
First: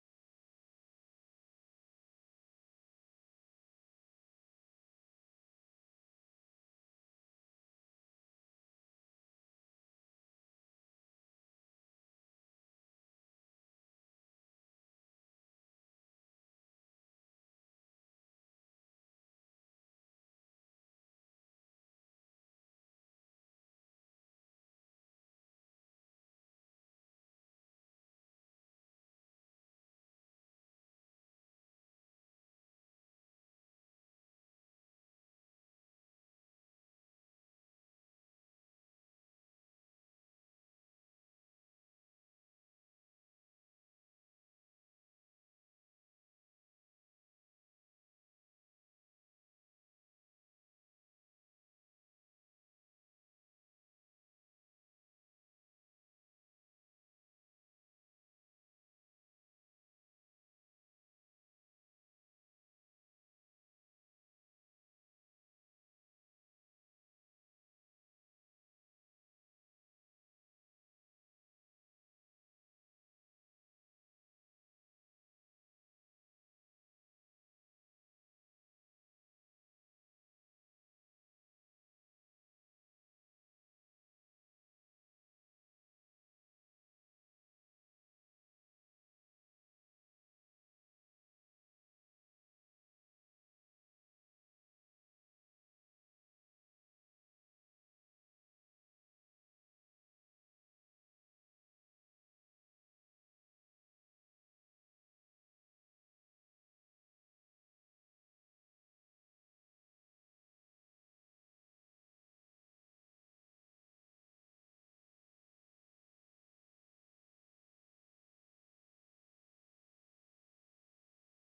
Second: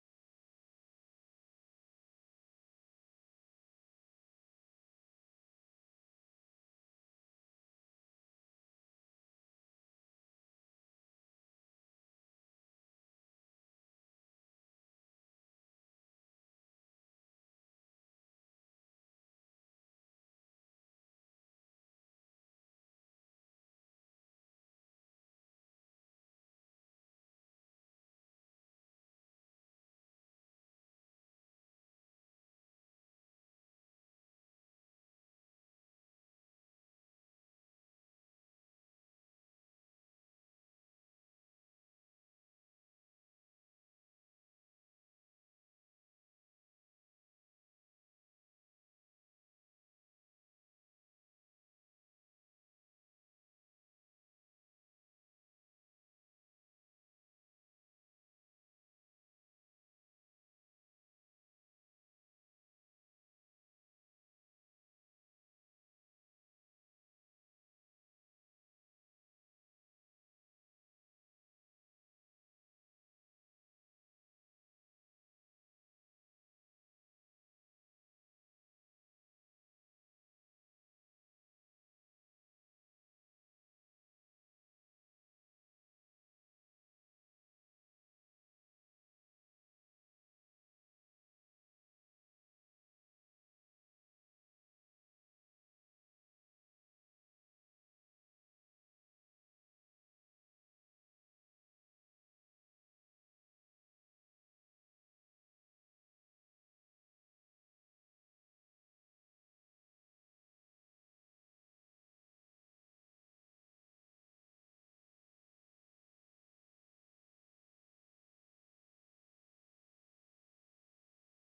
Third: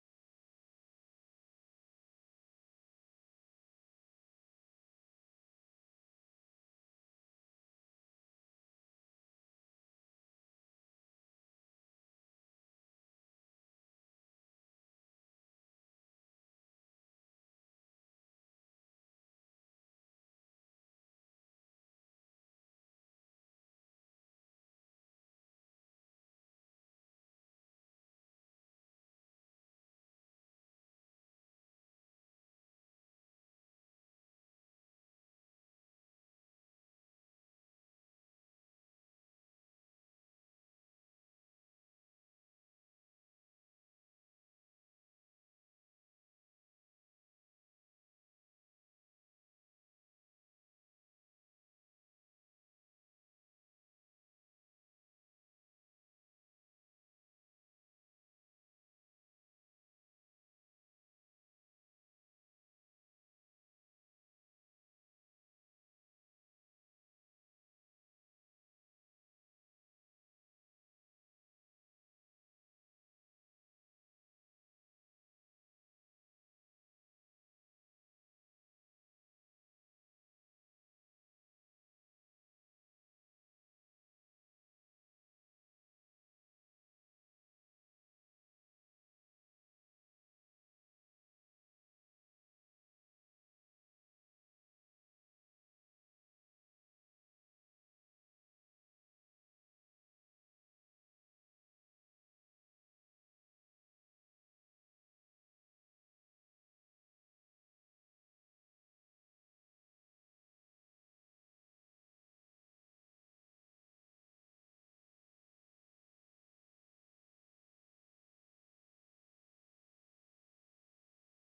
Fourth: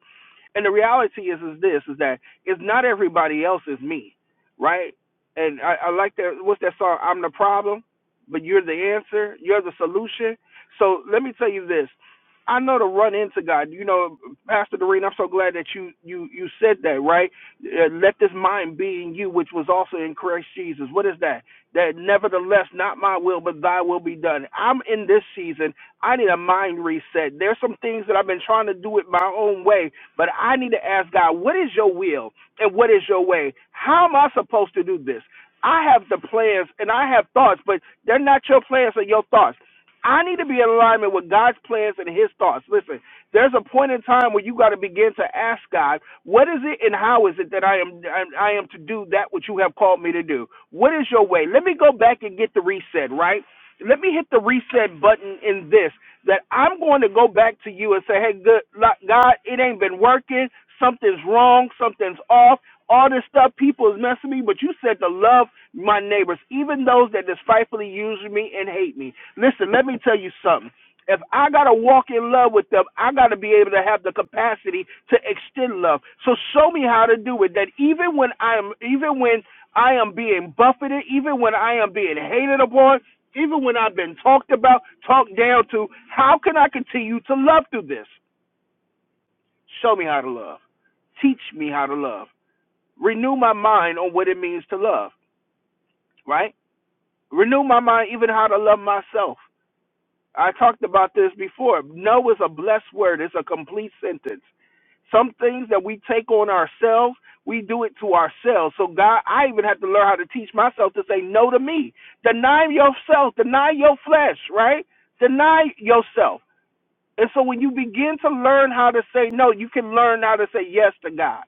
And the reality is is this is that it's not everybody else is me, right? And I, I like that what's that song? I'm the problem, but you're the answer, you're the solution. So let me tell you this. I know to run into God. You know, Pastor Doreen, I'm so glad that you you you said that, right? Uh, Let this mind be in you, which was also in Christ Jesus. What is that? That nevertheless, not my will, but Thy will be done. I'm in this season. I need a mind reset. There's some things that I've been trying to do it my own way, but I need to ask God, what is Your will and what is Your way? How am I supposed to do this? I have the plans and I have thoughts, but they're not your plans or your thoughts. I need to be in alignment with God's plans and His thoughts. Listen, there's a point in time where you got to begin to ask God, what is it and how is it that I am I am to do that which you have called me to do? What is your way? Let me go back and get the reset, right? Let me hit the reset button in this that I'm going to go back to you and say, hey, good, like, God, it ain't been working. Something's wrong. Something's off all this stuff people is messing me, but you said to love my neighbors, even those that despitefully use me and hate me. Listen, let me tell you something. If I gotta walk in love with them, I gotta be able to have the capacity to extend love. So show me how to do it. That even when I'm, even when I am being buffeted, even when I am being hated upon, even when I've been talked about, talked down to, how can I continue to love through this? Show me how to love. Teach me how to love. Renew my mind on what it means to love, right? Renew my mind even how to love myself. I talked about this before. No is a blessed word, it's a complete sentence. Some things that we take on ourselves, we do it to ourselves. So, God, I even have to learn how to teach myself to say no to me. Deny yourself, deny your flesh, right? Deny yourself. And so, when you begin to learn how to say no, you can learn how to say yes to God.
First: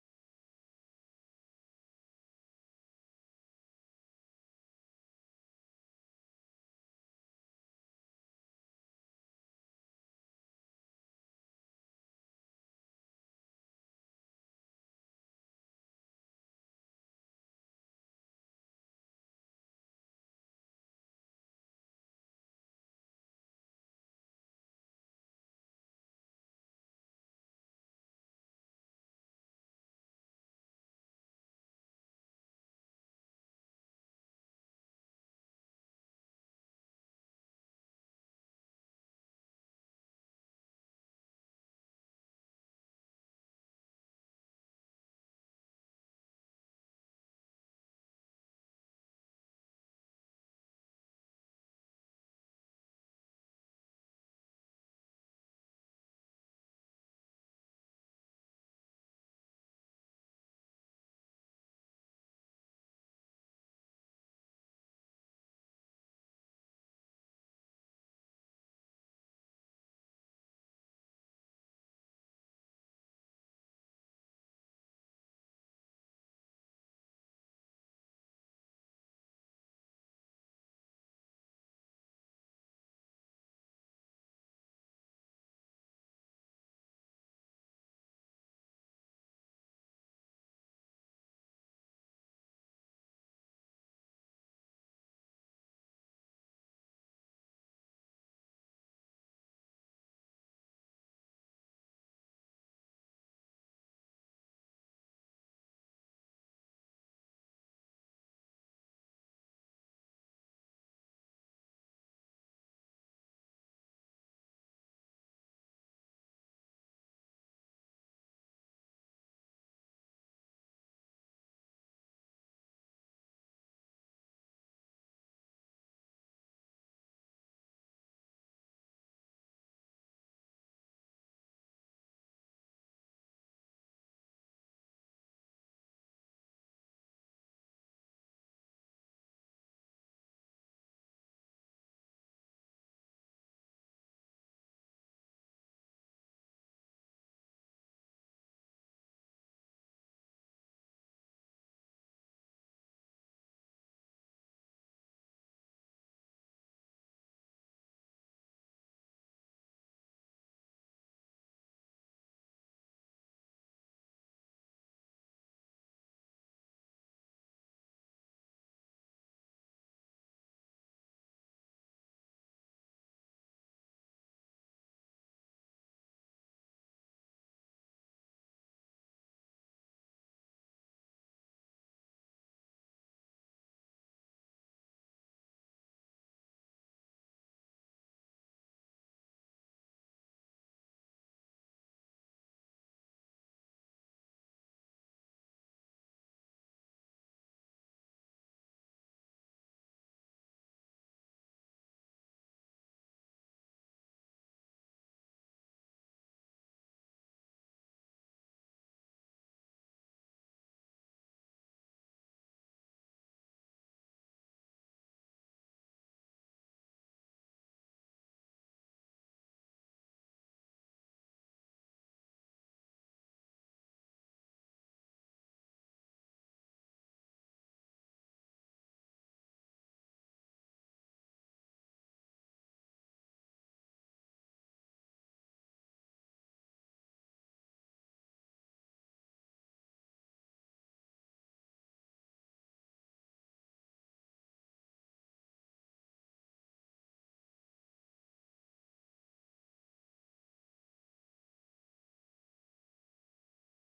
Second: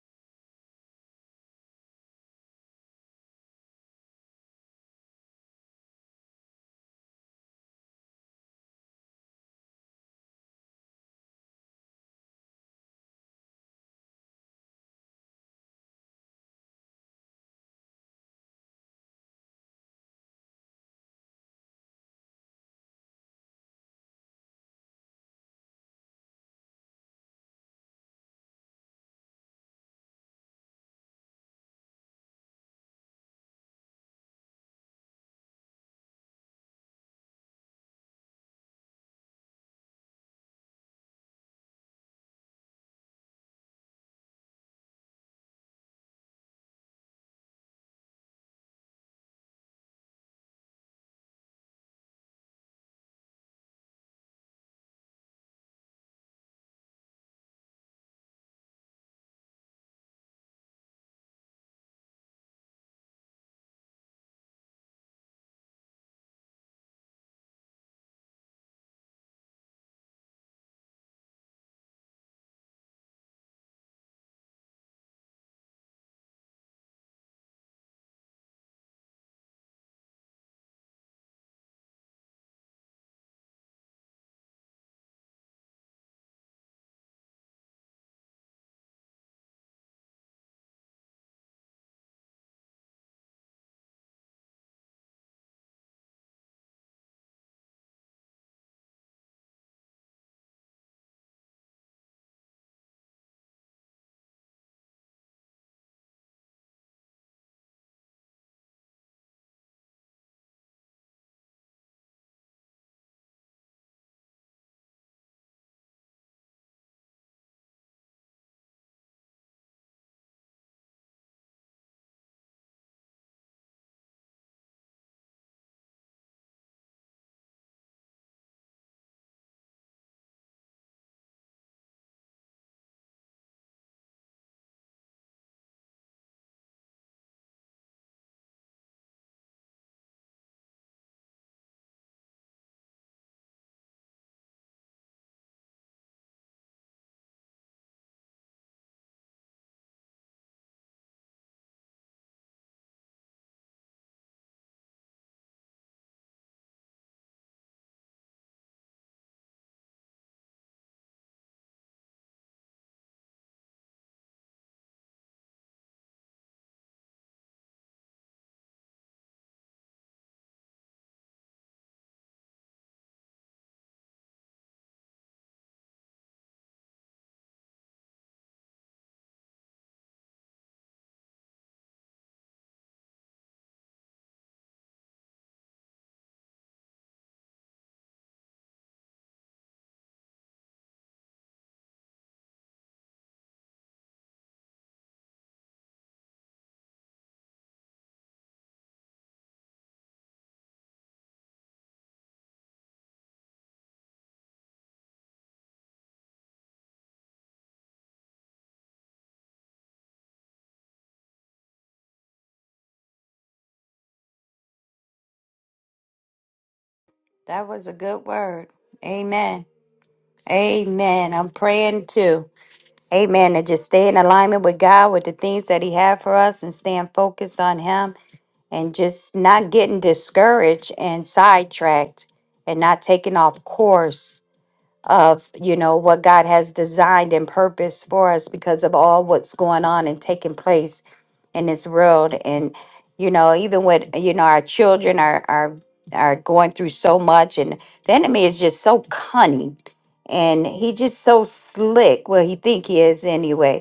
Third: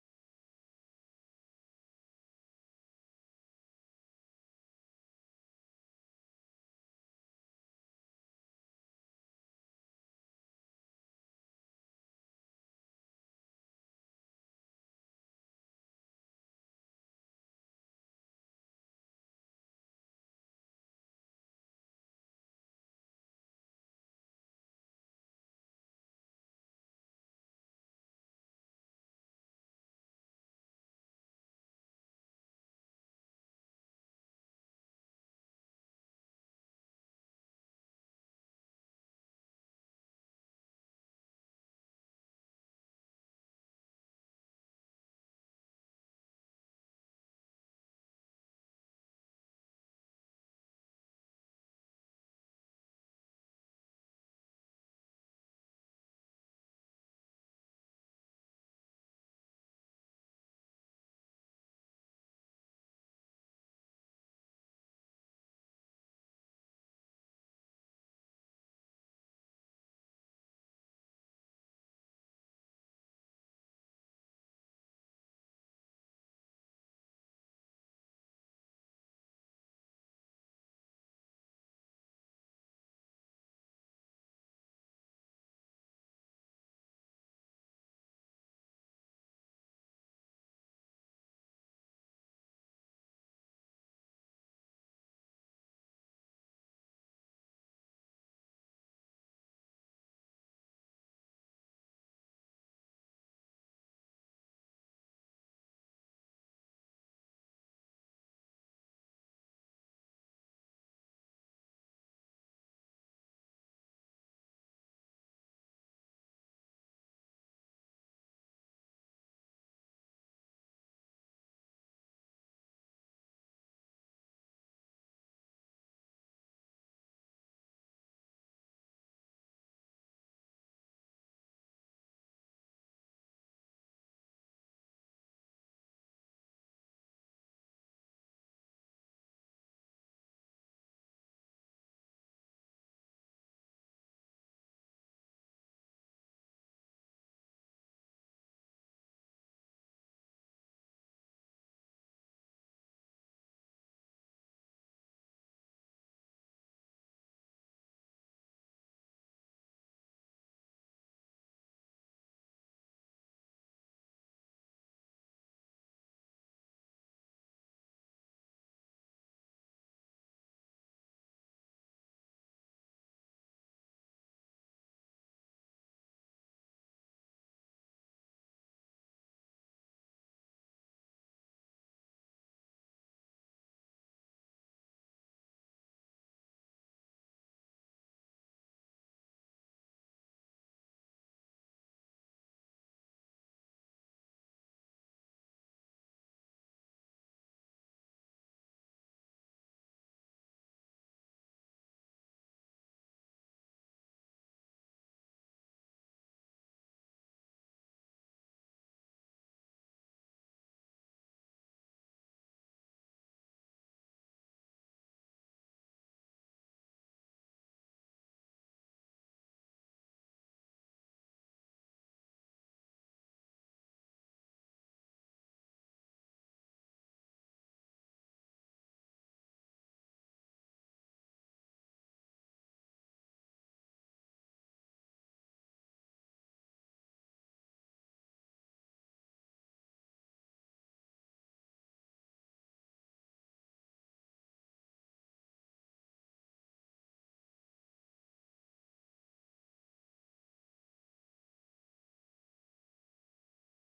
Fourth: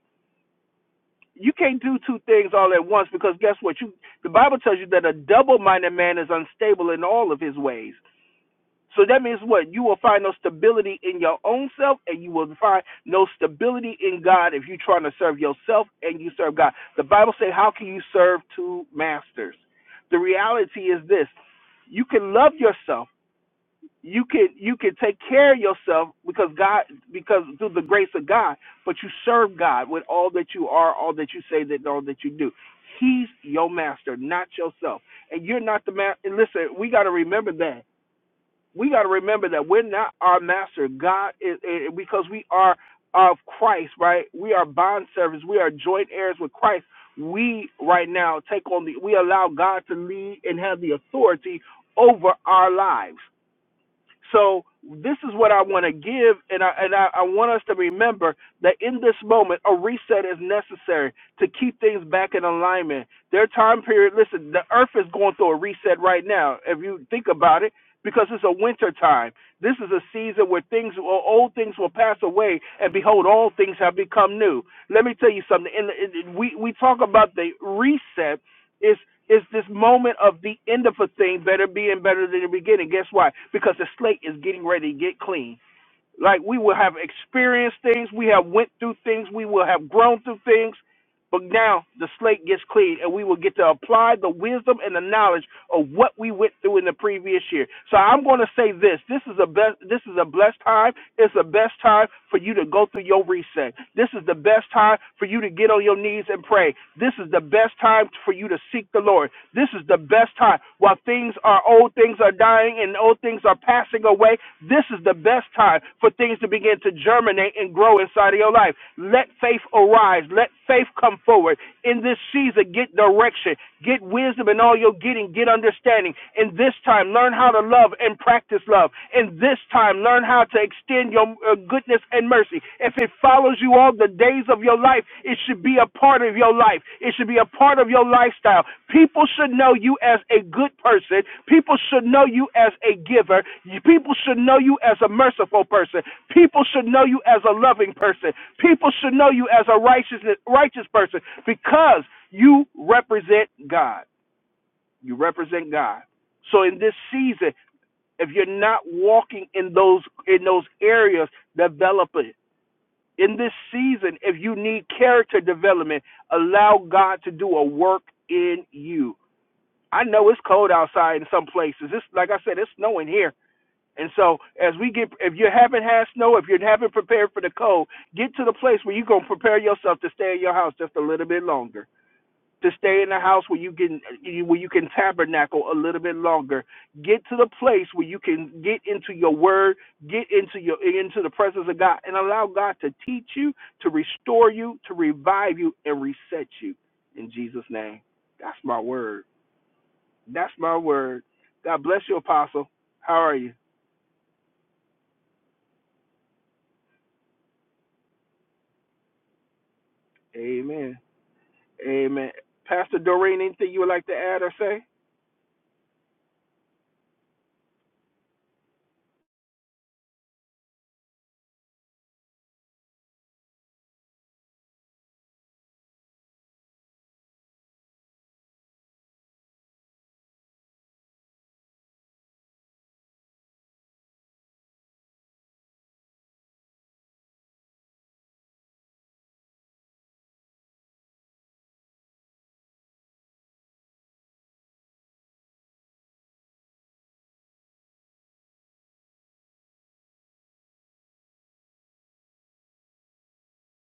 you can't do two things all at once because guess what you the bible tells you that a double minded man is unstable in all of his ways so that means what you will find no stability in your own self and you will find no stability in god if you're trying to serve yourself and you serve god the bible says how can you serve two masters the reality is this you can love yourself you can you can take care of yourself because God because through the grace of God, but you serve God with all that you are, all that you say, that all that you do. He's your master, not yourself, and you're not the master. And listen, we got to remember that. We got to remember that we're not our master. God is is- because we are of Christ, right? We are bond servants. We are joint heirs with Christ. We right now take on the. We allow God to lead and have the authority over our lives. So this is what I want to give, and I and I, I want us to remember that in this moment, a reset is necessary to keep things back in alignment. Their time period. Listen, the Earth is going through a reset right now. If you think about it. Because it's a winter time. This is a season where things, will- old things will pass away, and behold, all things have become new. Let me tell you something. In, in, we we talk about the reset, it's it's this moment of the end of a thing better being better than the beginning. Guess why? Because the slate is getting ready to get clean. Like we will have experienced things, we have went through things, we will have grown through things, but now the slate gets clean and we will get to apply the wisdom and the knowledge of what we went through in the previous year. So I'm going to say this, this is a best this is a blessed time. It's the best time for you to go through your reset. This is the best time for you to get on your knees and pray. This is the best time for you to seek the Lord. This is the best time while things are old things things are dying and old things are passing away, this is the best time for things to begin to germinate and grow inside of your life. Let faith arise. Let faith come forward. In this season, get direction, get wisdom in all you're getting, get understanding. In this time, learn how to love and practice love. In this time, learn how to extend your uh, goodness and mercy. If it follows you all the days of your life. It should be a part of your life. It should be a part of your lifestyle. People should know you as a good person. People should know you as a giver. People should know you as a merciful person. People should know you as a loving person. People should know you as a righteous righteous person because you represent God. You represent God. So in this season, if you're not walking in those in those areas, develop it in this season, if you need character development, allow God to do a work in you. I know it's cold outside in some places. It's like I said, it's snowing here. And so as we get if you haven't had snow, if you haven't prepared for the cold, get to the place where you're gonna prepare yourself to stay in your house just a little bit longer to stay in the house where you can where you can tabernacle a little bit longer. Get to the place where you can get into your word, get into your into the presence of God, and allow God to teach you, to restore you, to revive you, and reset you. In Jesus' name, that's my word. That's my word. God bless you, Apostle. How are you? Amen. Amen. Pastor Doreen, anything you would like to add or say?
That was a good word. Amen. Amen. I'm praying too. Amen. And just stay in alignment with God, with the things that He had for us, and staying focused on Him, and just not getting discouraged and sidetracked, and not taking off course of you know what God has designed and purpose for us because of all what's going on and taking place in this world and you know even with you know our children are are are going through so much and the enemy is just so cunning and he just so slick well he think he is anyway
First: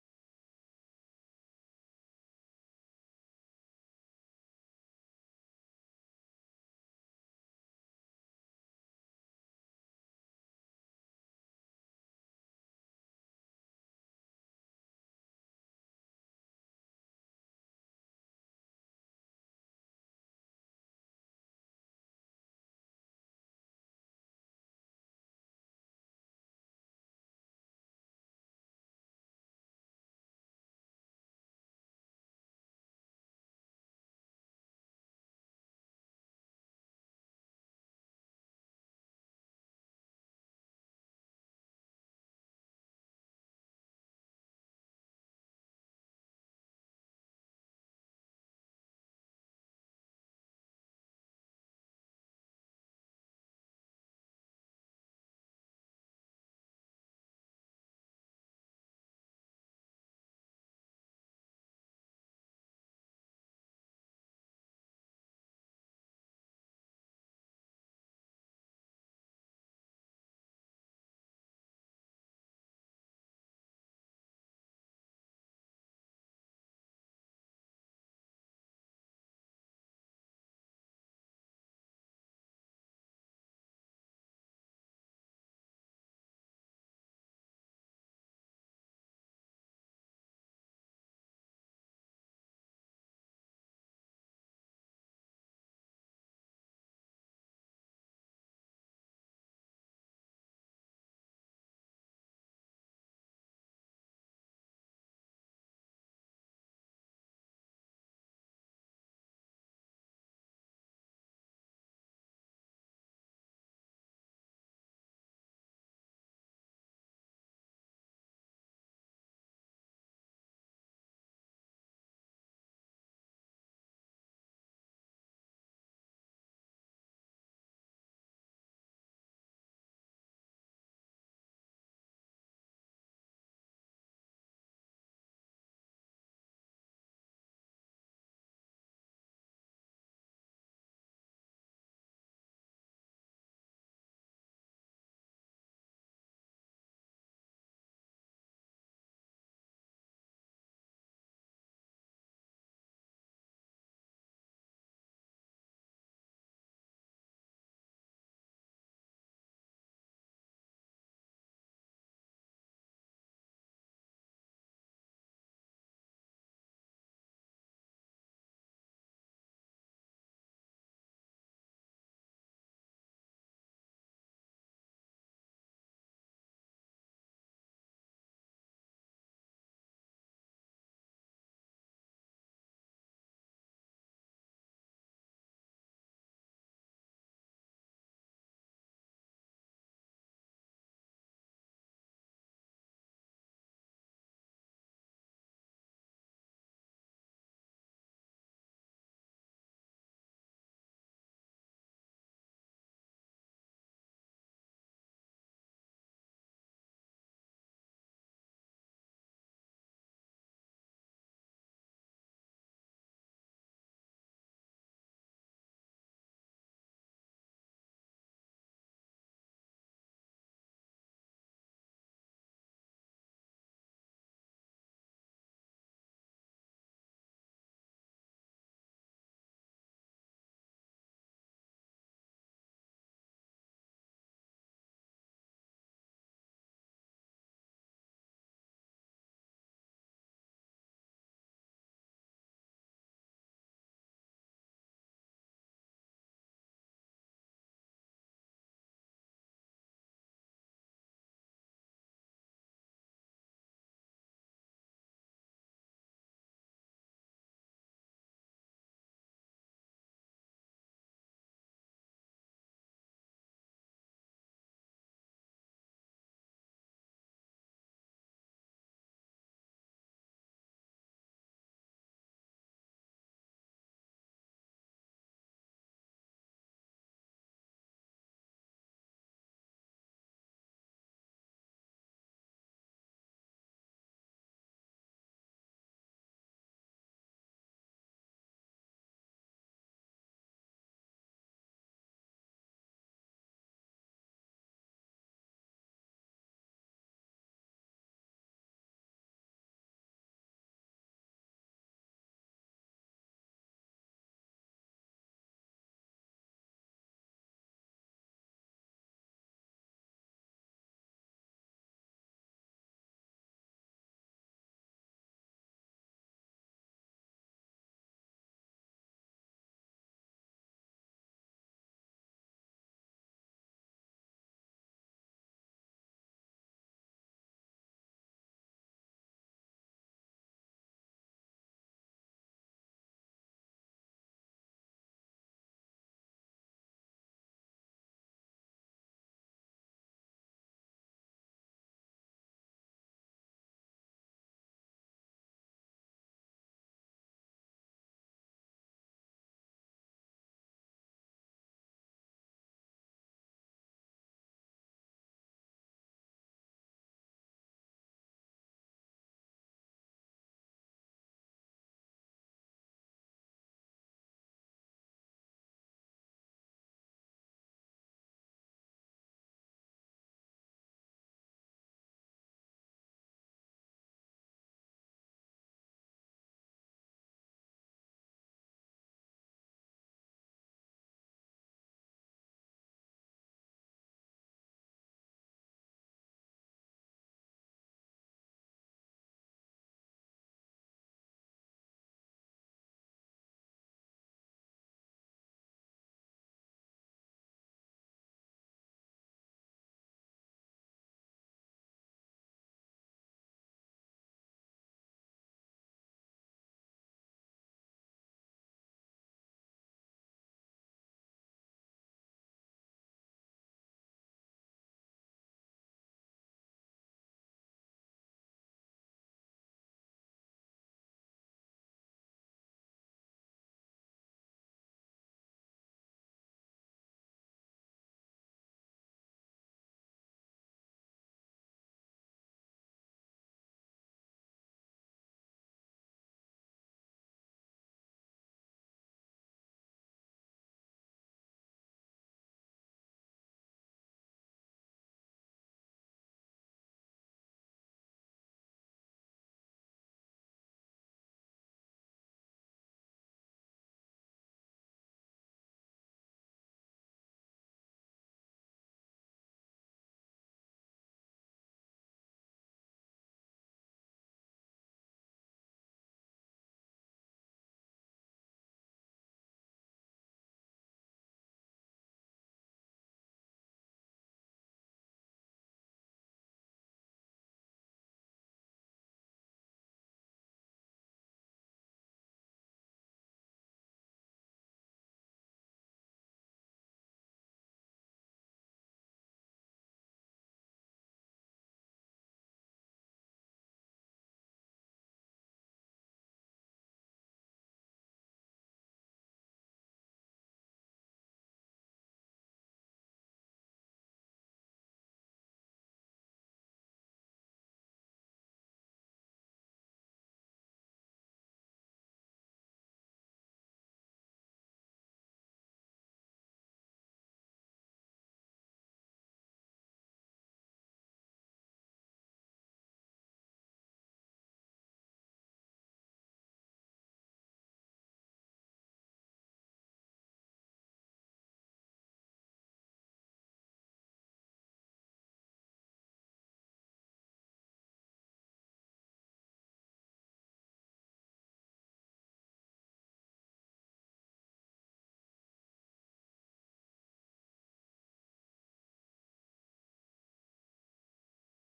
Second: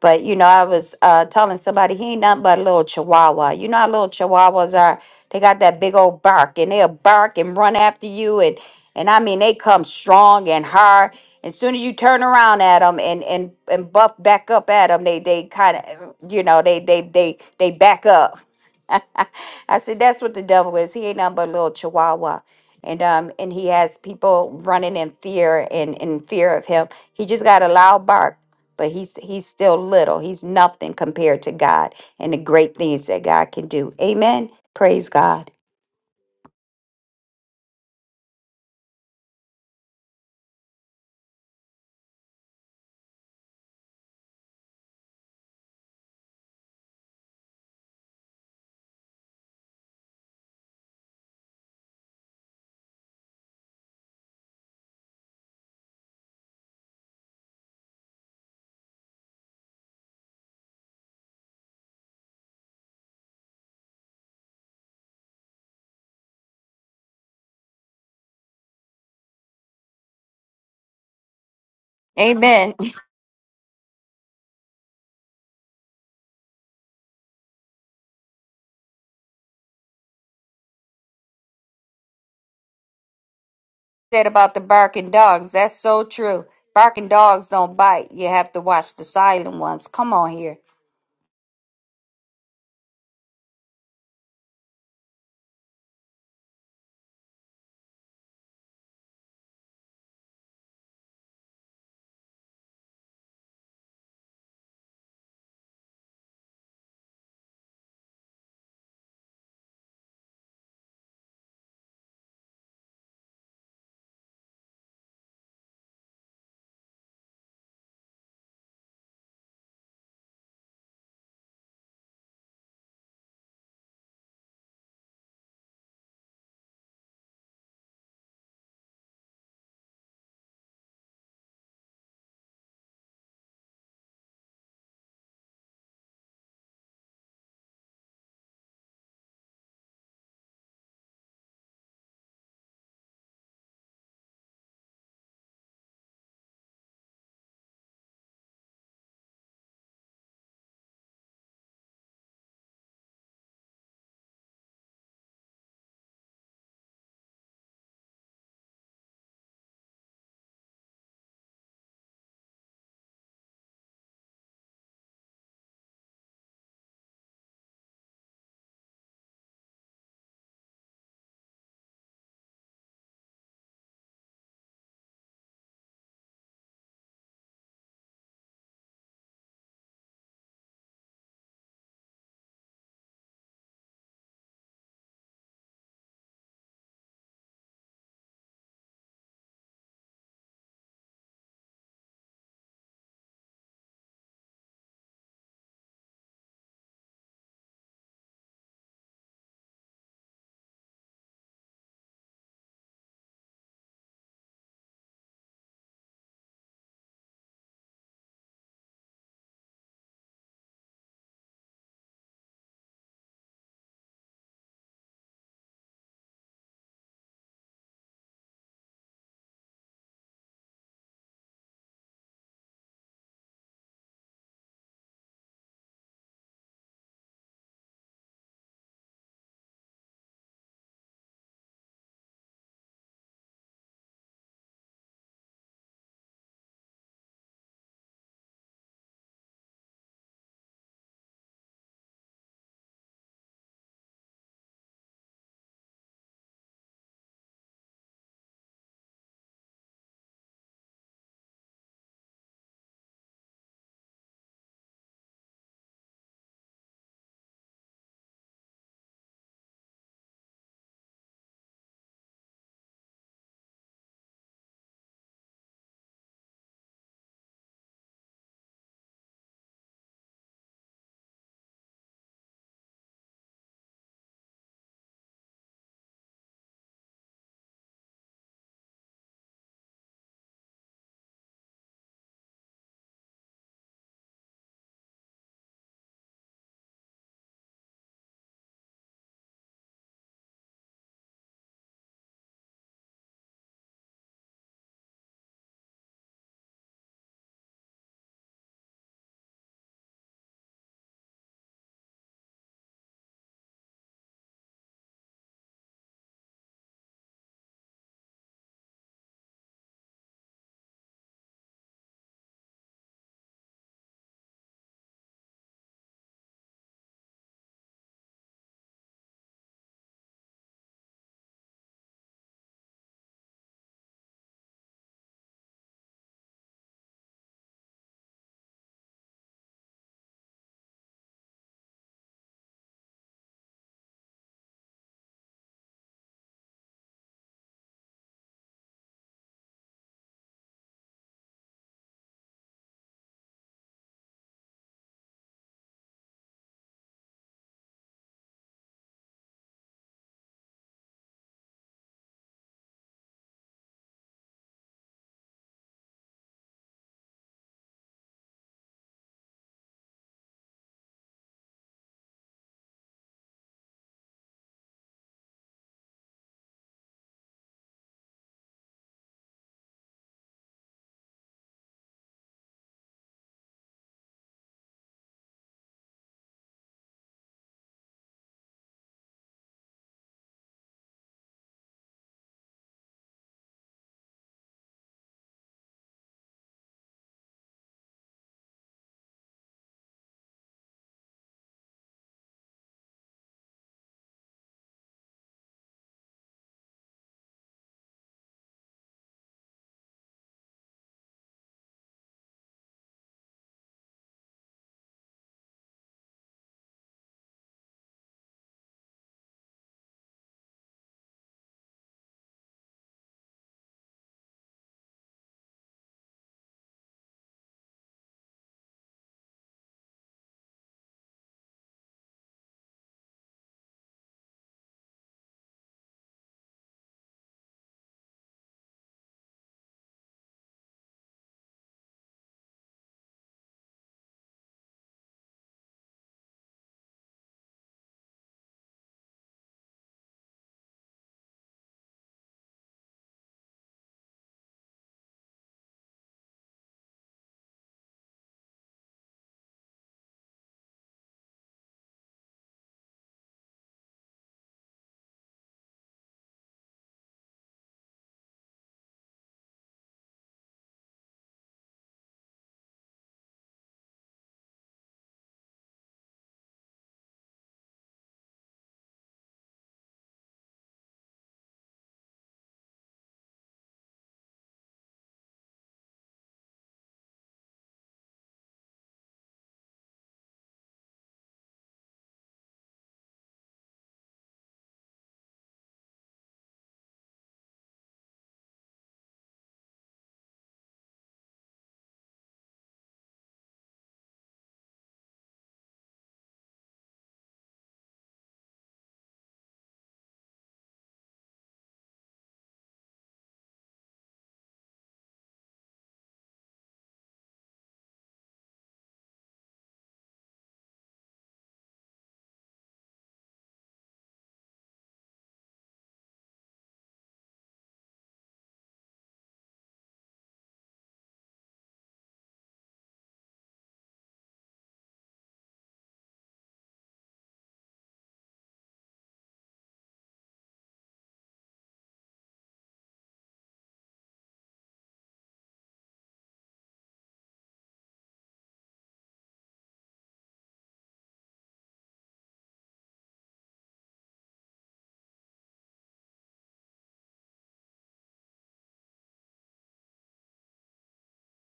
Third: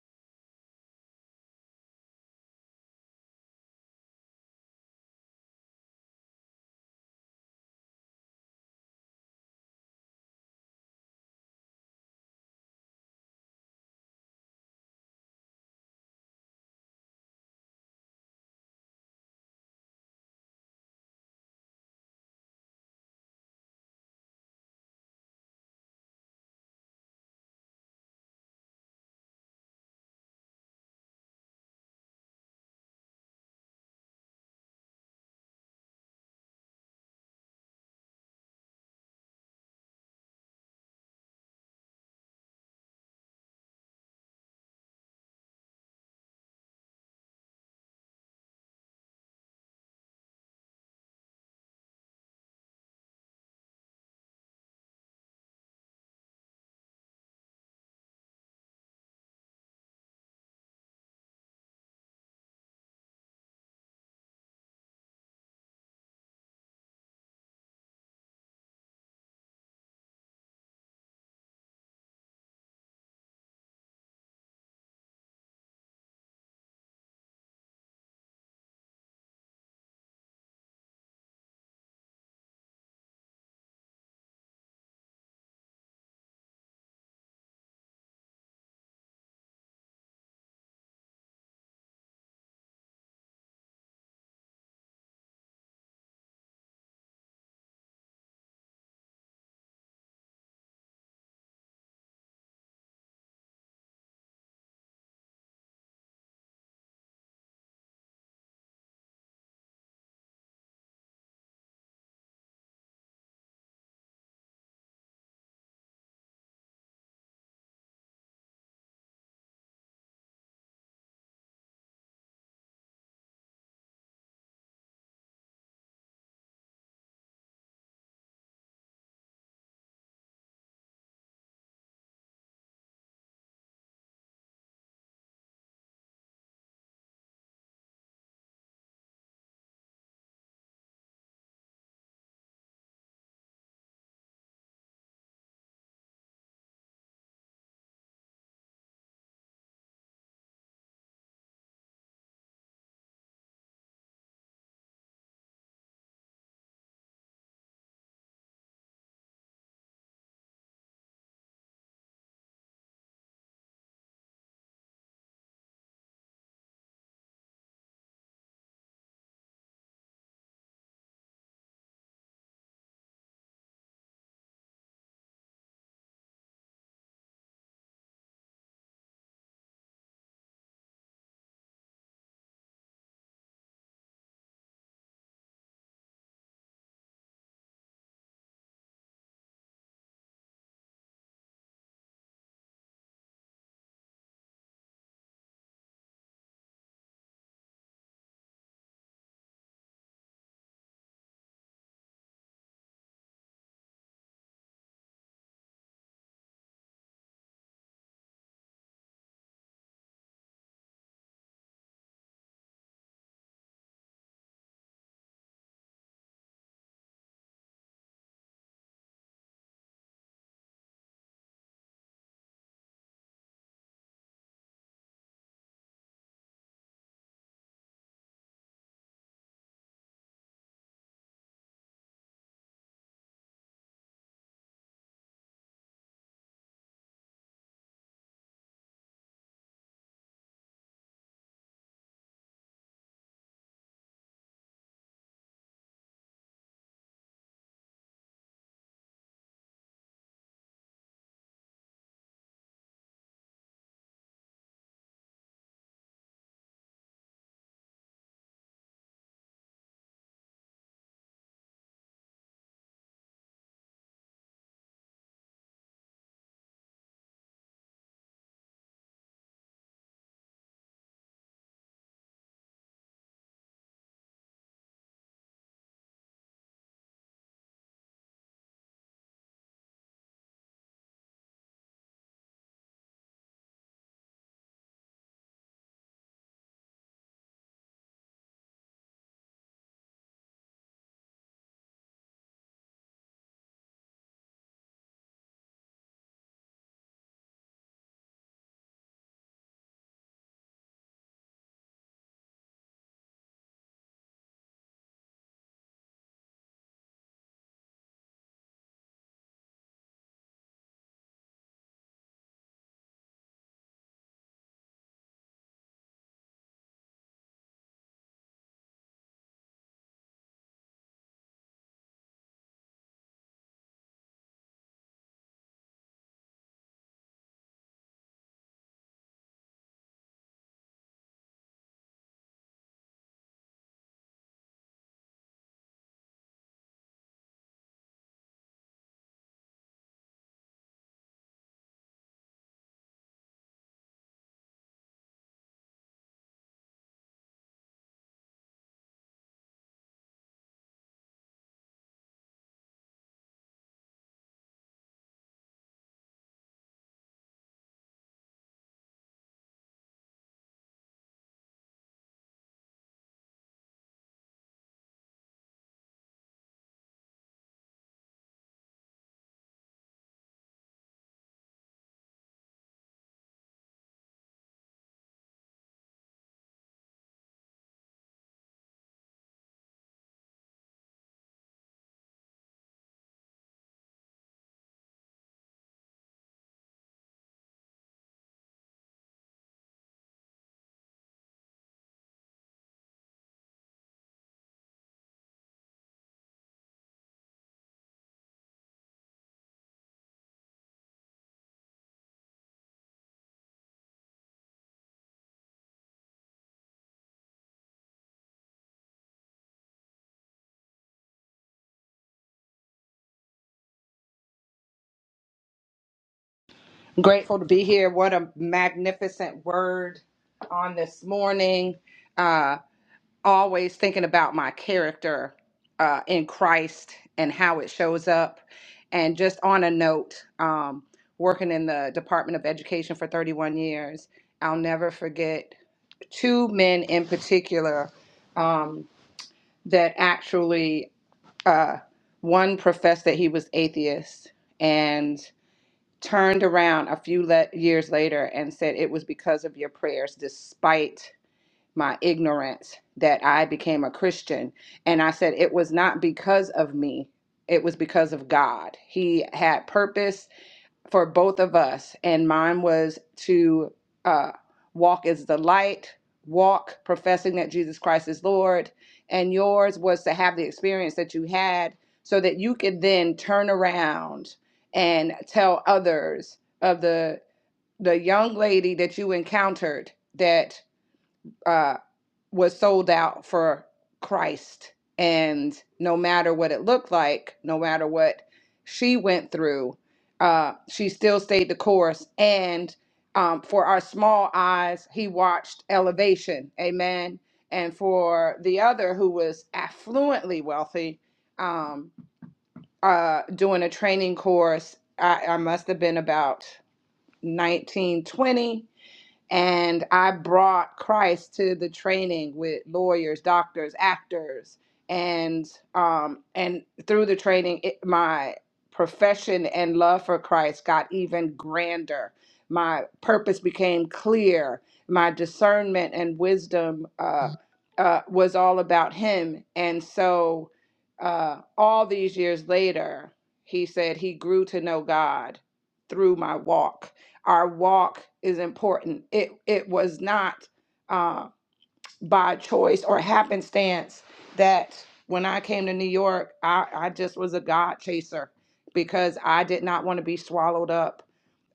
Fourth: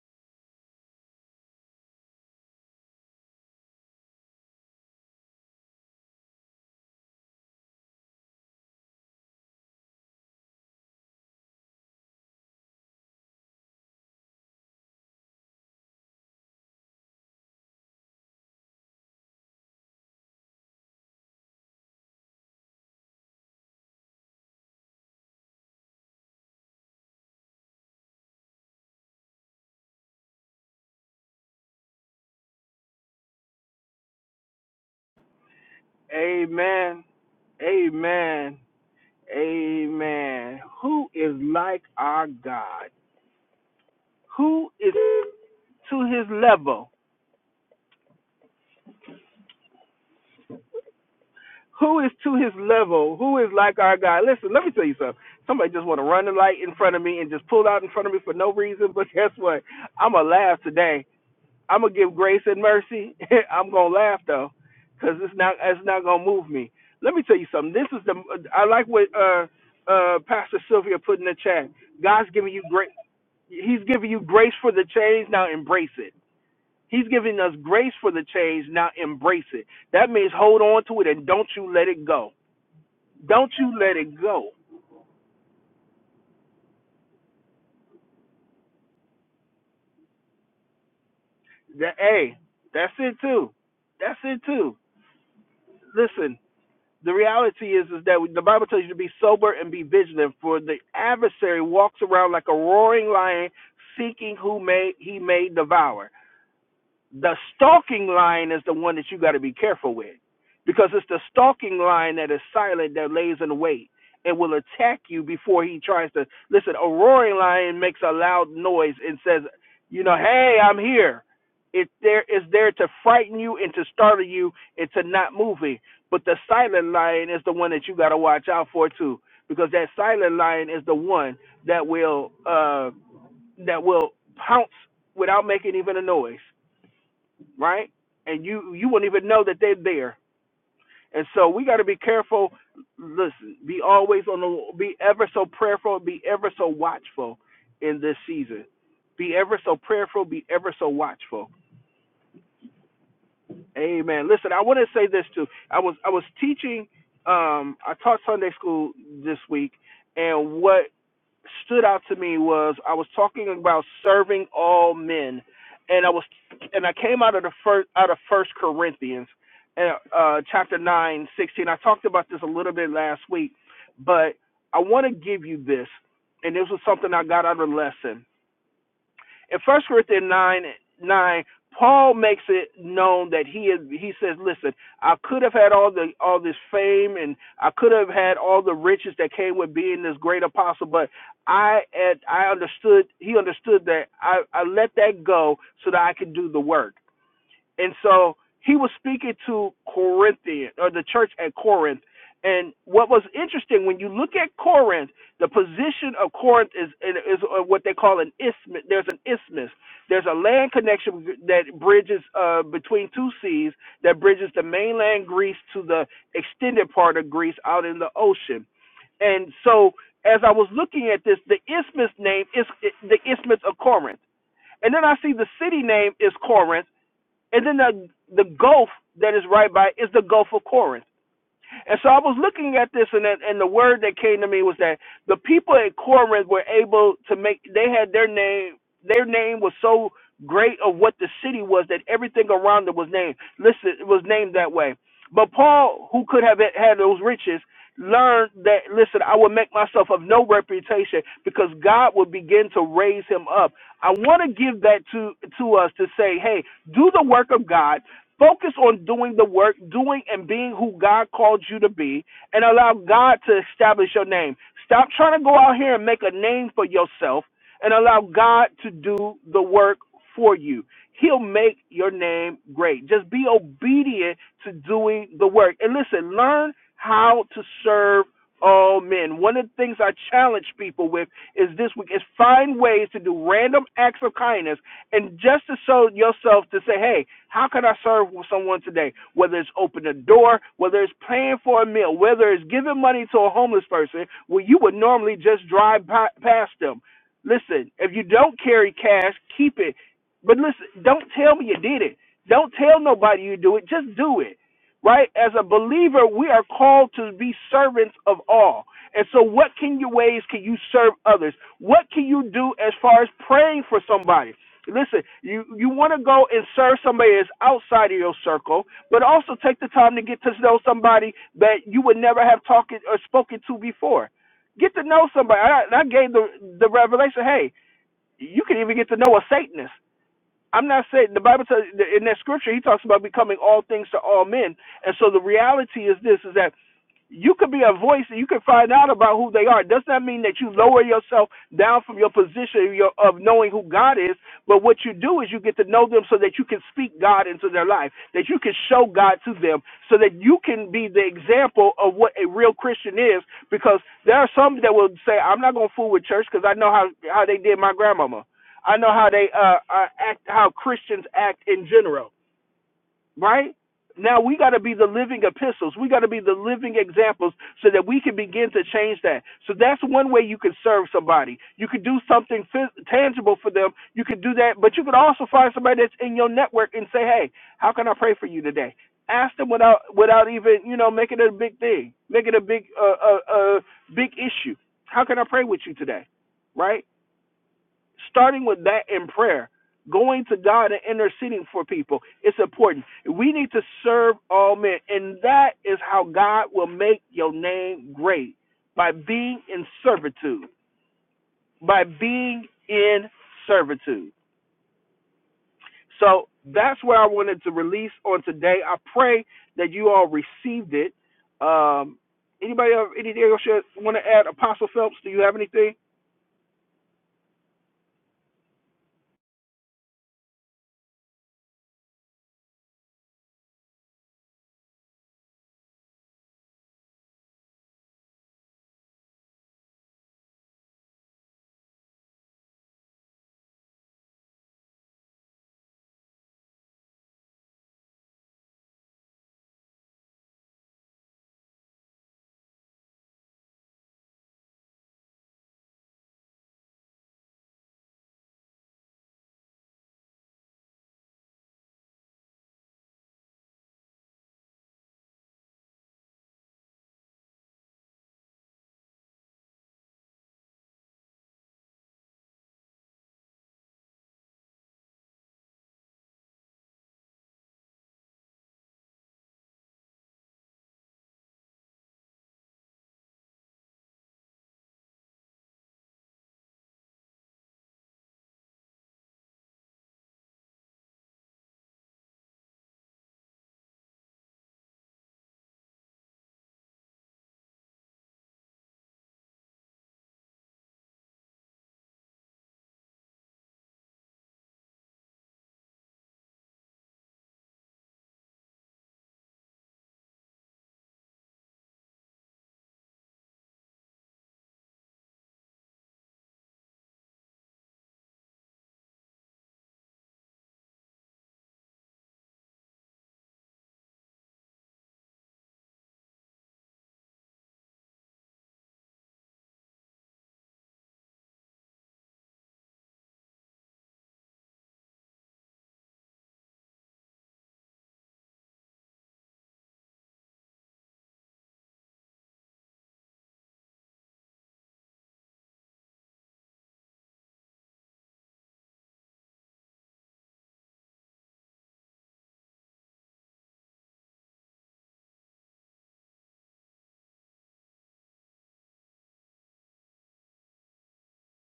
but you know, I was uh, telling somebody he ain't nothing but a little chihuahua. You know how little chihuahuas are? They got that big old bark, and they'll bark and run after you, and and I mean they come strong and hard. As soon as you turn around at them and and and buff back up at them, they they kind of you know they they they they back up. I said that's what the devil is. He ain't nothing but a little chihuahua. And um and he has people running in fear and in fear of him. He just got a loud bark but he's he's still little. He's nothing compared to God and the great things that God can do. Amen. Praise God.
Amen. Amen. Amen. Who is like our God? Who is to his level? Who is to his level? Who is like our God? Listen, let me tell you something. Somebody just want to run the light in front of me and just pull out in front of me for no reason. But guess what? I'm going to laugh today. I'm going to give grace and mercy. I'm going to laugh, though, because it's not, it's not going to move me. Let me tell you something. This is the, I like what uh, uh, Pastor Sylvia put in the chat. God's giving you
Amen.
grace. He's giving you grace for the change. Now embrace it. He's giving us grace for the change. Now embrace it. That means hold on to it and don't you let it go. Don't you let
You
it
said
go.
about the barking dogs. That's so true. Barking dogs don't bite. You have to watch the silent ones. Come on here.
That hey, that's it too. That's it too. Listen, the reality is is that the Bible tells you to be sober and be vigilant. For the adversary walks around like a roaring lion, seeking who may he may devour. The stalking line is the one that you got to be careful with because it's the stalking line that is silent that lays in wait and will attack you before he tries to. Listen, a roaring lion makes a loud noise and says, you know, hey, I'm here. It there is there to frighten you and to startle you and to not moving. But the silent lion is the one that you got to watch out for too, because that silent lion is the one that will uh, that will pounce without making even a noise right? And you you wouldn't even know that they're there. And so we got to be careful. Listen, be always on the be ever so prayerful, be ever so watchful in this season. Be ever so prayerful, be ever so watchful. Amen. Listen, I want to say this too. I was I was teaching um I taught Sunday school this week and what stood out to me was I was talking about serving all men, and I was and I came out of the first out of First Corinthians, uh, uh, chapter 9, 16. I talked about this a little bit last week, but I want to give you this, and this was something I got out of the lesson in First Corinthians nine nine, Paul makes it known that he is. He says, "Listen, I could have had all the all this fame, and I could have had all the riches that came with being this great apostle, but I I understood. He understood that I, I let that go so that I could do the work. And so he was speaking to Corinthian or the church at Corinth. And what was interesting when you look at Corinth, the position of Corinth is is what they call an isthmus. There's an isthmus. There's a land connection that bridges uh, between two seas that bridges the mainland Greece to the extended part of Greece out in the ocean. And so, as I was looking at this, the isthmus name is the isthmus of Corinth, and then I see the city name is Corinth and then the the Gulf that is right by is the Gulf of Corinth. And so I was looking at this, and and the word that came to me was that the people at Corinth were able to make. They had their name. Their name was so great of what the city was that everything around it was named. Listen, it was named that way. But Paul, who could have had those riches, learned that. Listen, I will make myself of no reputation because God will begin to raise him up. I want to give that to to us to say, hey, do the work of God. Focus on doing the work, doing and being who God called you to be, and allow God to establish your name. Stop trying to go out here and make a name for yourself and allow God to do the work for you. He'll make your name great. Just be obedient to doing the work. And listen, learn how to serve all men. One of the things I challenge people with is this week is find ways to do random acts of kindness and just to show yourself to say, hey, how can I serve someone today? Whether it's opening a door, whether it's paying for a meal, whether it's giving money to a homeless person, where you would normally just drive past them. Listen, if you don't carry cash, keep it. But listen, don't tell me you did it. Don't tell nobody you do it. Just do it. Right? As a believer, we are called to be servants of all. And so, what can your ways can you serve others? What can you do as far as praying for somebody? listen, you you want to go and serve somebody that's outside of your circle, but also take the time to get to know somebody that you would never have talked or spoken to before. Get to know somebody. I, I gave the the revelation. Hey, you can even get to know a Satanist. I'm not saying the Bible says in that scripture he talks about becoming all things to all men, and so the reality is this: is that you could be a voice and you can find out about who they are. It does not mean that you lower yourself down from your position of, your, of knowing who God is, but what you do is you get to know them so that you can speak God into their life, that you can show God to them, so that you can be the example of what a real Christian is. Because there are some that will say, "I'm not going to fool with church because I know how how they did my grandmama. I know how they uh, uh act, how Christians act in general." right? Now we got to be the living epistles. We got to be the living examples so that we can begin to change that. So that's one way you can serve somebody. You could do something phys- tangible for them. You could do that, but you could also find somebody that's in your network and say, "Hey, how can I pray for you today?" Ask them without without even you know making it a big thing, making it a big uh, uh, uh, big issue. How can I pray with you today? Right? starting with that in prayer, going to God and interceding for people. It's important. We need to serve all men, and that is how God will make your name great by being in servitude. By being in servitude. So that's what I wanted to release on today. I pray that you all received it. Um, anybody have anything else you want to add? Apostle Phelps, do you have anything?
Grateful to be here. What a magnificent word on this morning. Uh, always thinking about my character uh, in Christ and how it shows up. And just on a note, um, working in the Department of Education for 31 years, I'll never forget two men in particular um, that actually, uh, one professed that he was atheist. and turned around a few le- years later and said it was because of your prayers despite my ignorance that I became a Christian and I said it was not because of me it was because of God he had purpose for both of us, and mine was to uh, walk as the light, walk professing that Jesus Christ is Lord, and yours was to have the experience that you had so that you could then turn around and tell others of the the young lady that you encountered that. uh, was sold out for Christ. And no matter what it looked like, no matter what she went through, uh, she still stayed the course. And um, for our small eyes, he watched elevation. Amen. And for the other who was affluently wealthy, um, uh, doing a training course, I, I must have been about nineteen, twenty and I brought Christ to the training with lawyers, doctors, actors, and um, and through the training, it, my profession and love for Christ got even grander. My purpose became clear. My discernment and wisdom uh, uh, was all about Him, and so uh, all these years later, he said he grew to know God through my walk our walk is important. It it was not uh, by choice or happenstance that when I came to New York, I, I just was a God chaser because I did not want to be swallowed up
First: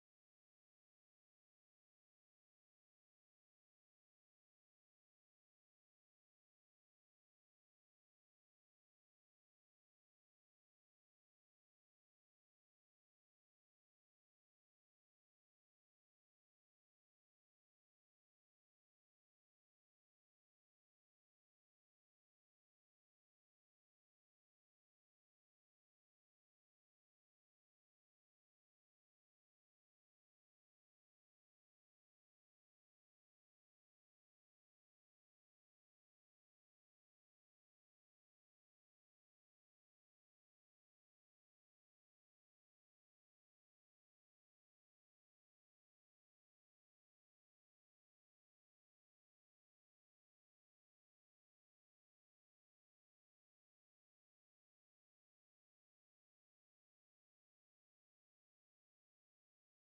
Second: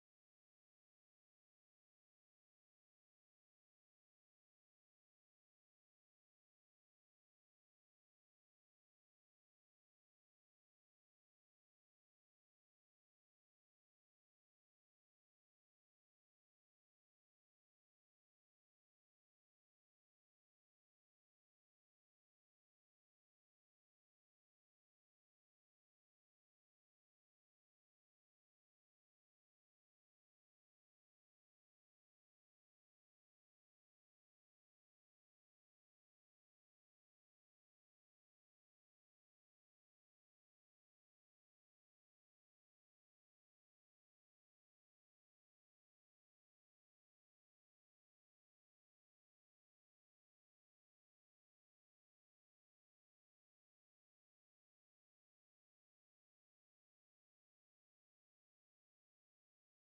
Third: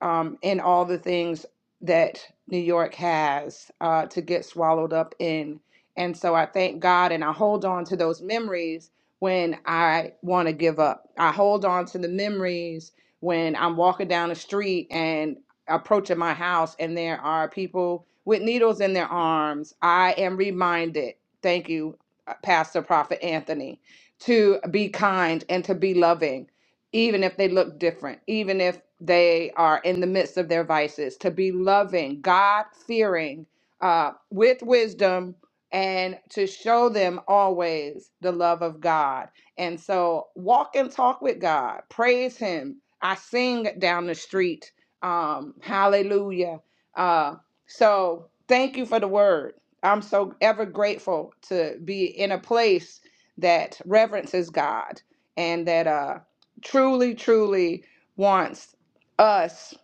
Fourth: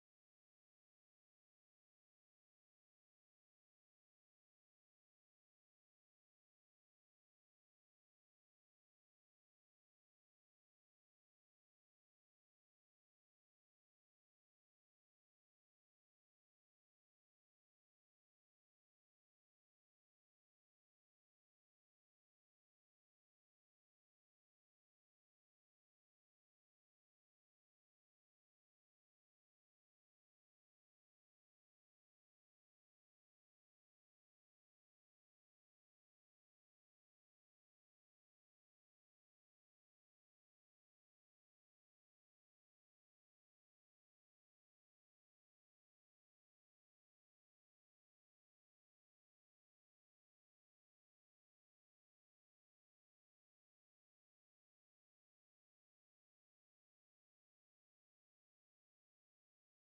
um, in all the things that New York has uh, to get swallowed up in. And so I thank God and I hold on to those memories when I want to give up. I hold on to the memories when I'm walking down the street and approaching my house and there are people with needles in their arms, I am reminded, thank you, uh, Pastor Prophet Anthony, to be kind and to be loving, even if they look different, even if they are in the midst of their vices, to be loving, God fearing, uh, with wisdom, and to show them always the love of God. And so walk and talk with God, praise Him. I sing down the street um, hallelujah. Uh, so thank you for the word. I'm so ever grateful to be in a place that reverences God and that uh, truly, truly wants us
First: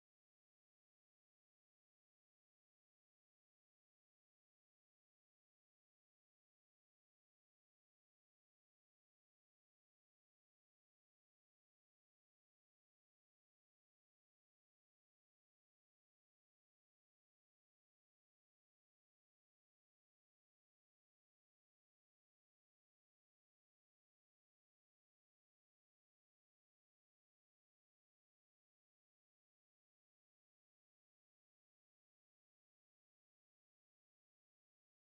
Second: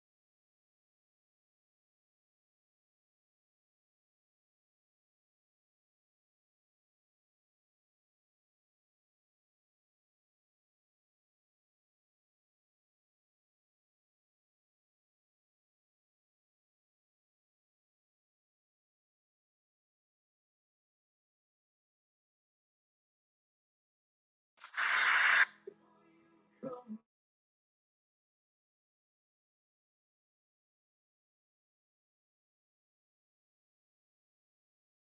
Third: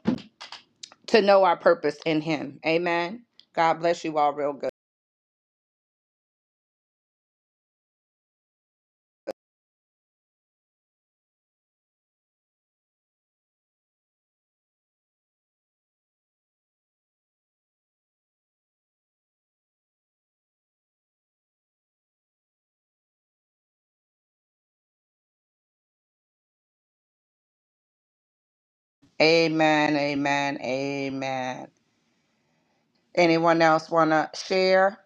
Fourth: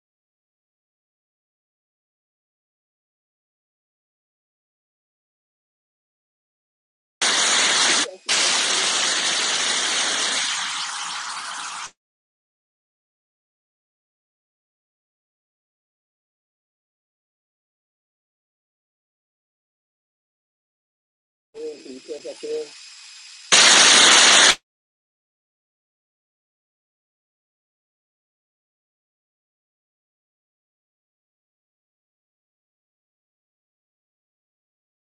to know our purpose in Him. Amen. God bless you all real good. Amen. Amen. Amen. Anyone else want to share?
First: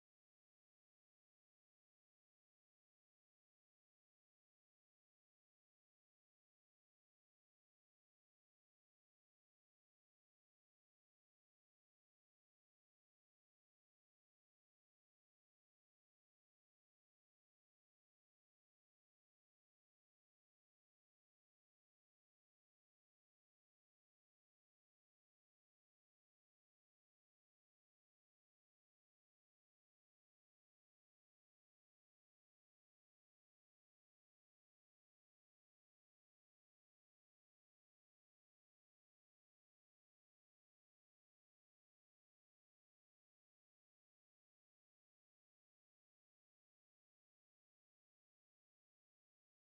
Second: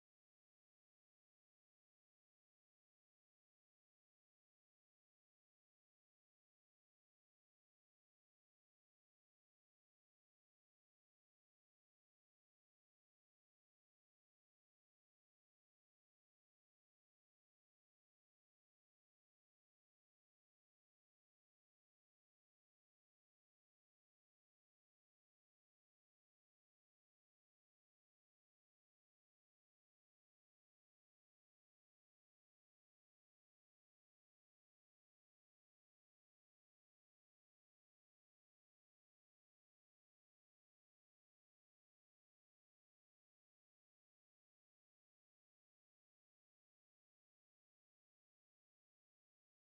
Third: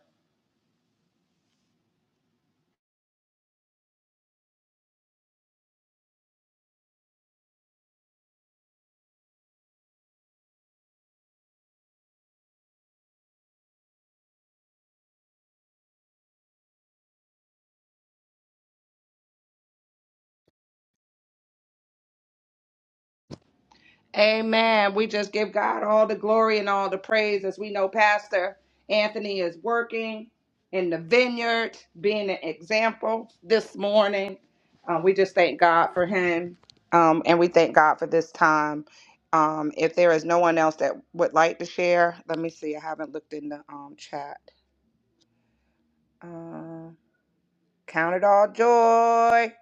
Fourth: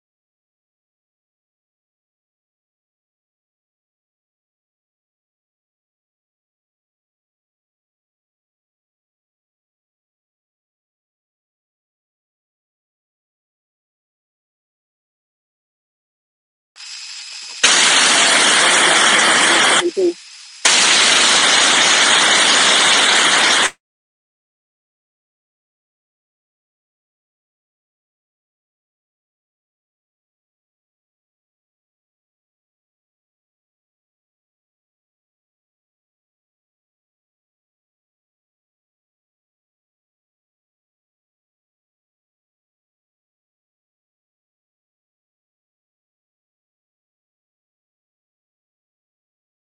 Amen. We just give God all the glory and all the praise as we know Pastor Anthony is working in the vineyard, being an example this morning. Uh, we just thank God for him um, and we thank God for this time. Um, if there is no one else that would like to share, let me see. I haven't looked in the um, chat. Uh, count it all joy.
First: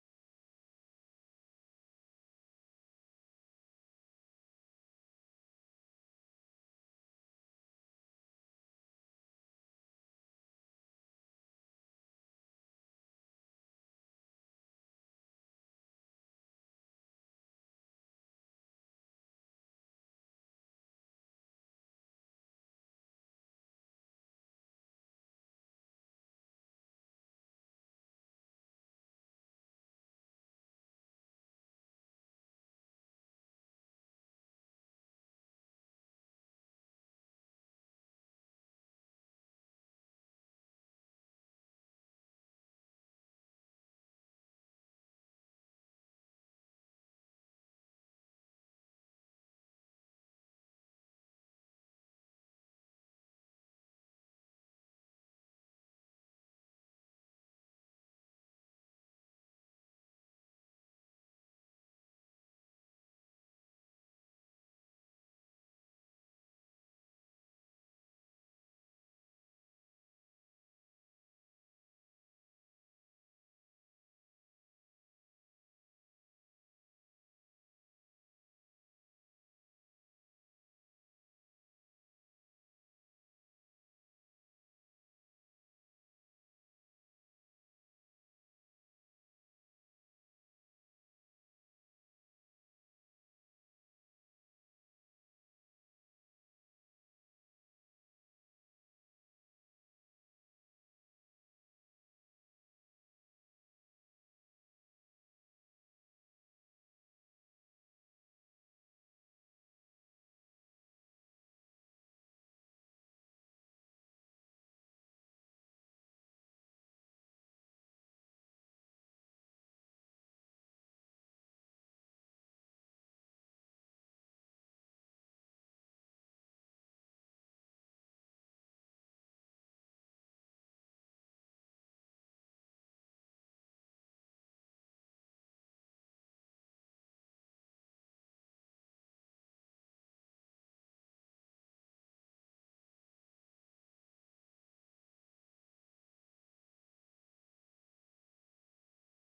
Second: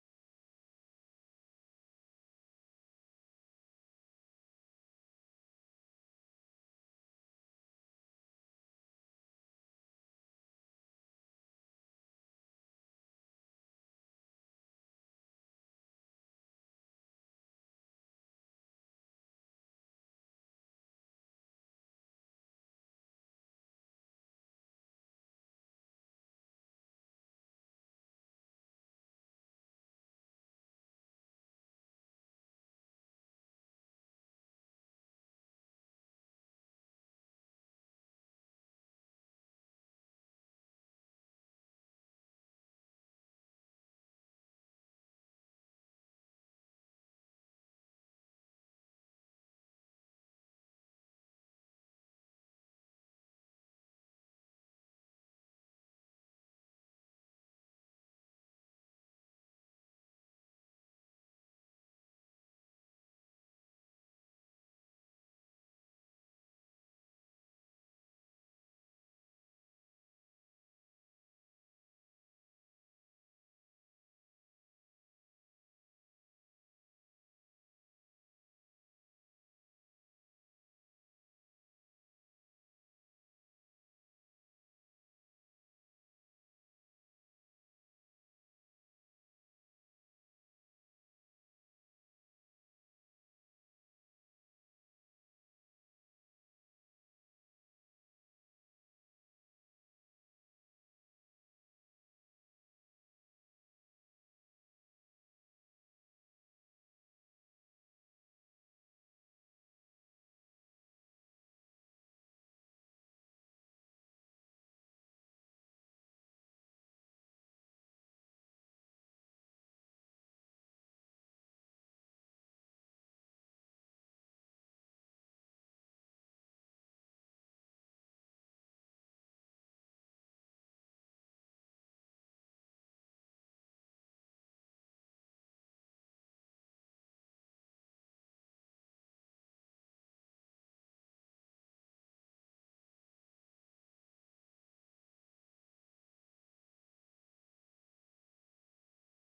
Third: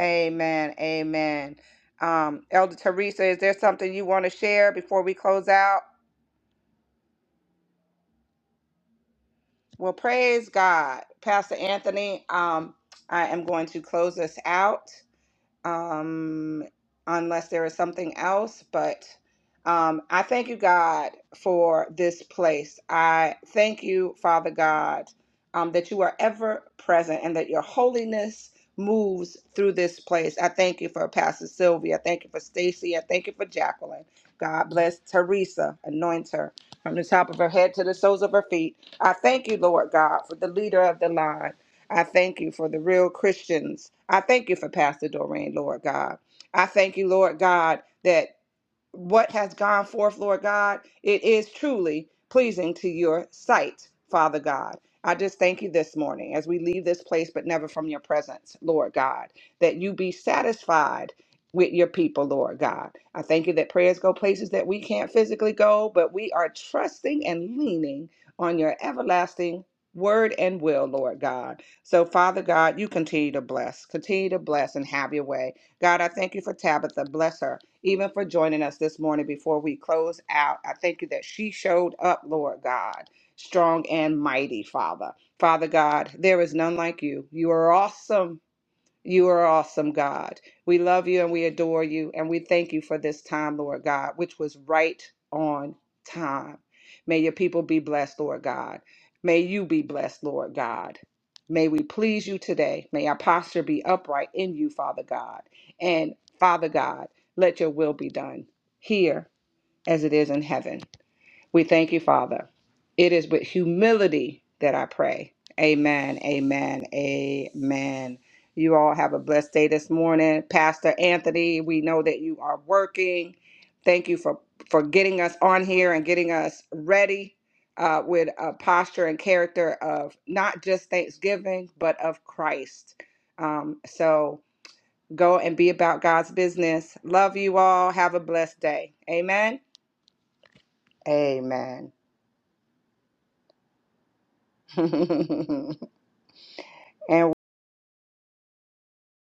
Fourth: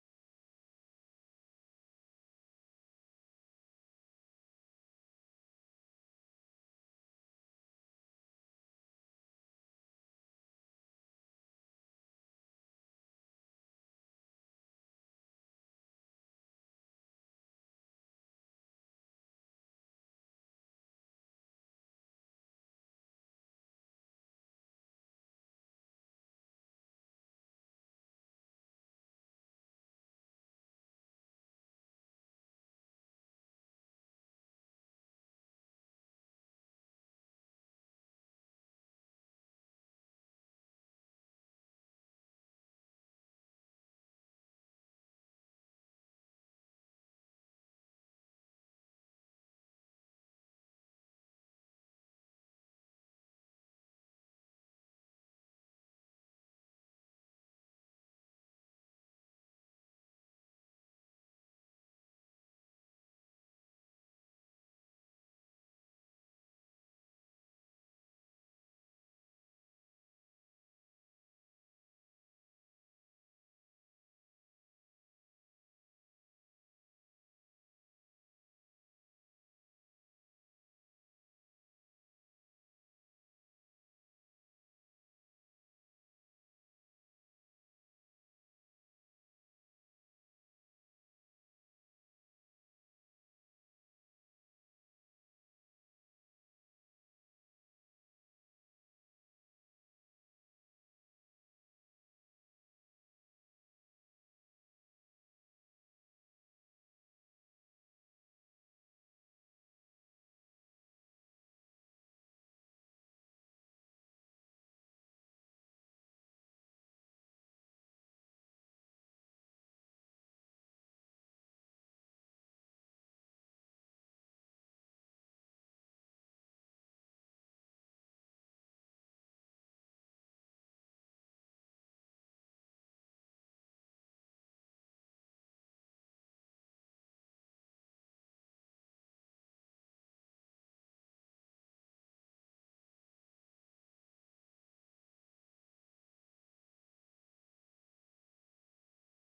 Amen. Amen. Um, Elder Teresa, is there something you want to share before we close out? Well, praise God. Pastor Anthony, um, I am going to close us out um, unless there is something else. But um, I thank you, God, for this place. I thank you, Father God, um, that you are ever present and that your holiness moves through this place. I thank you for Pastor Sylvia. I thank you for Stacy. I thank you for Jacqueline. God bless Teresa. Anoint her from the top of her head to the soles of her feet. I thank you, Lord God, for the leader of the line. I thank you for the real Christians. I thank you for Pastor Doreen, Lord God. I thank you, Lord God. that what has gone forth, Lord God, it is truly pleasing to your sight, Father God. I just thank you this morning as we leave this place, but never from your presence, Lord God, that you be satisfied with your people, Lord God. I thank you that prayers go places that we can't physically go, but we are trusting and leaning on your everlasting word and will, Lord God. So, Father God, you continue to bless, continue to bless and have your way. God, I thank you for Tabitha. Bless her even for joining us this morning before we close out. I thank you that she showed up, Lord God, strong and mighty, Father. Father God, there is none like you. You are awesome. You are awesome, God. We love you and we adore you, and we thank you for this time, Lord God, which was right on time. May your people be blessed, Lord God. May you be blessed, Lord God. May we please you today. May our posture be upright in you, Father God. And Father God, let your will be done here as it is in heaven. We thank you, Father. It is with humility that I pray. Amen, amen, amen. You all have a blessed day this morning. Pastor Anthony, we know that you are working. Thank you for, for getting us on here and getting us ready uh, with a posture and character of not just thanksgiving, but of Christ. Um, so go and be about God's business. Love you all. Have a blessed day. Amen. Amen. and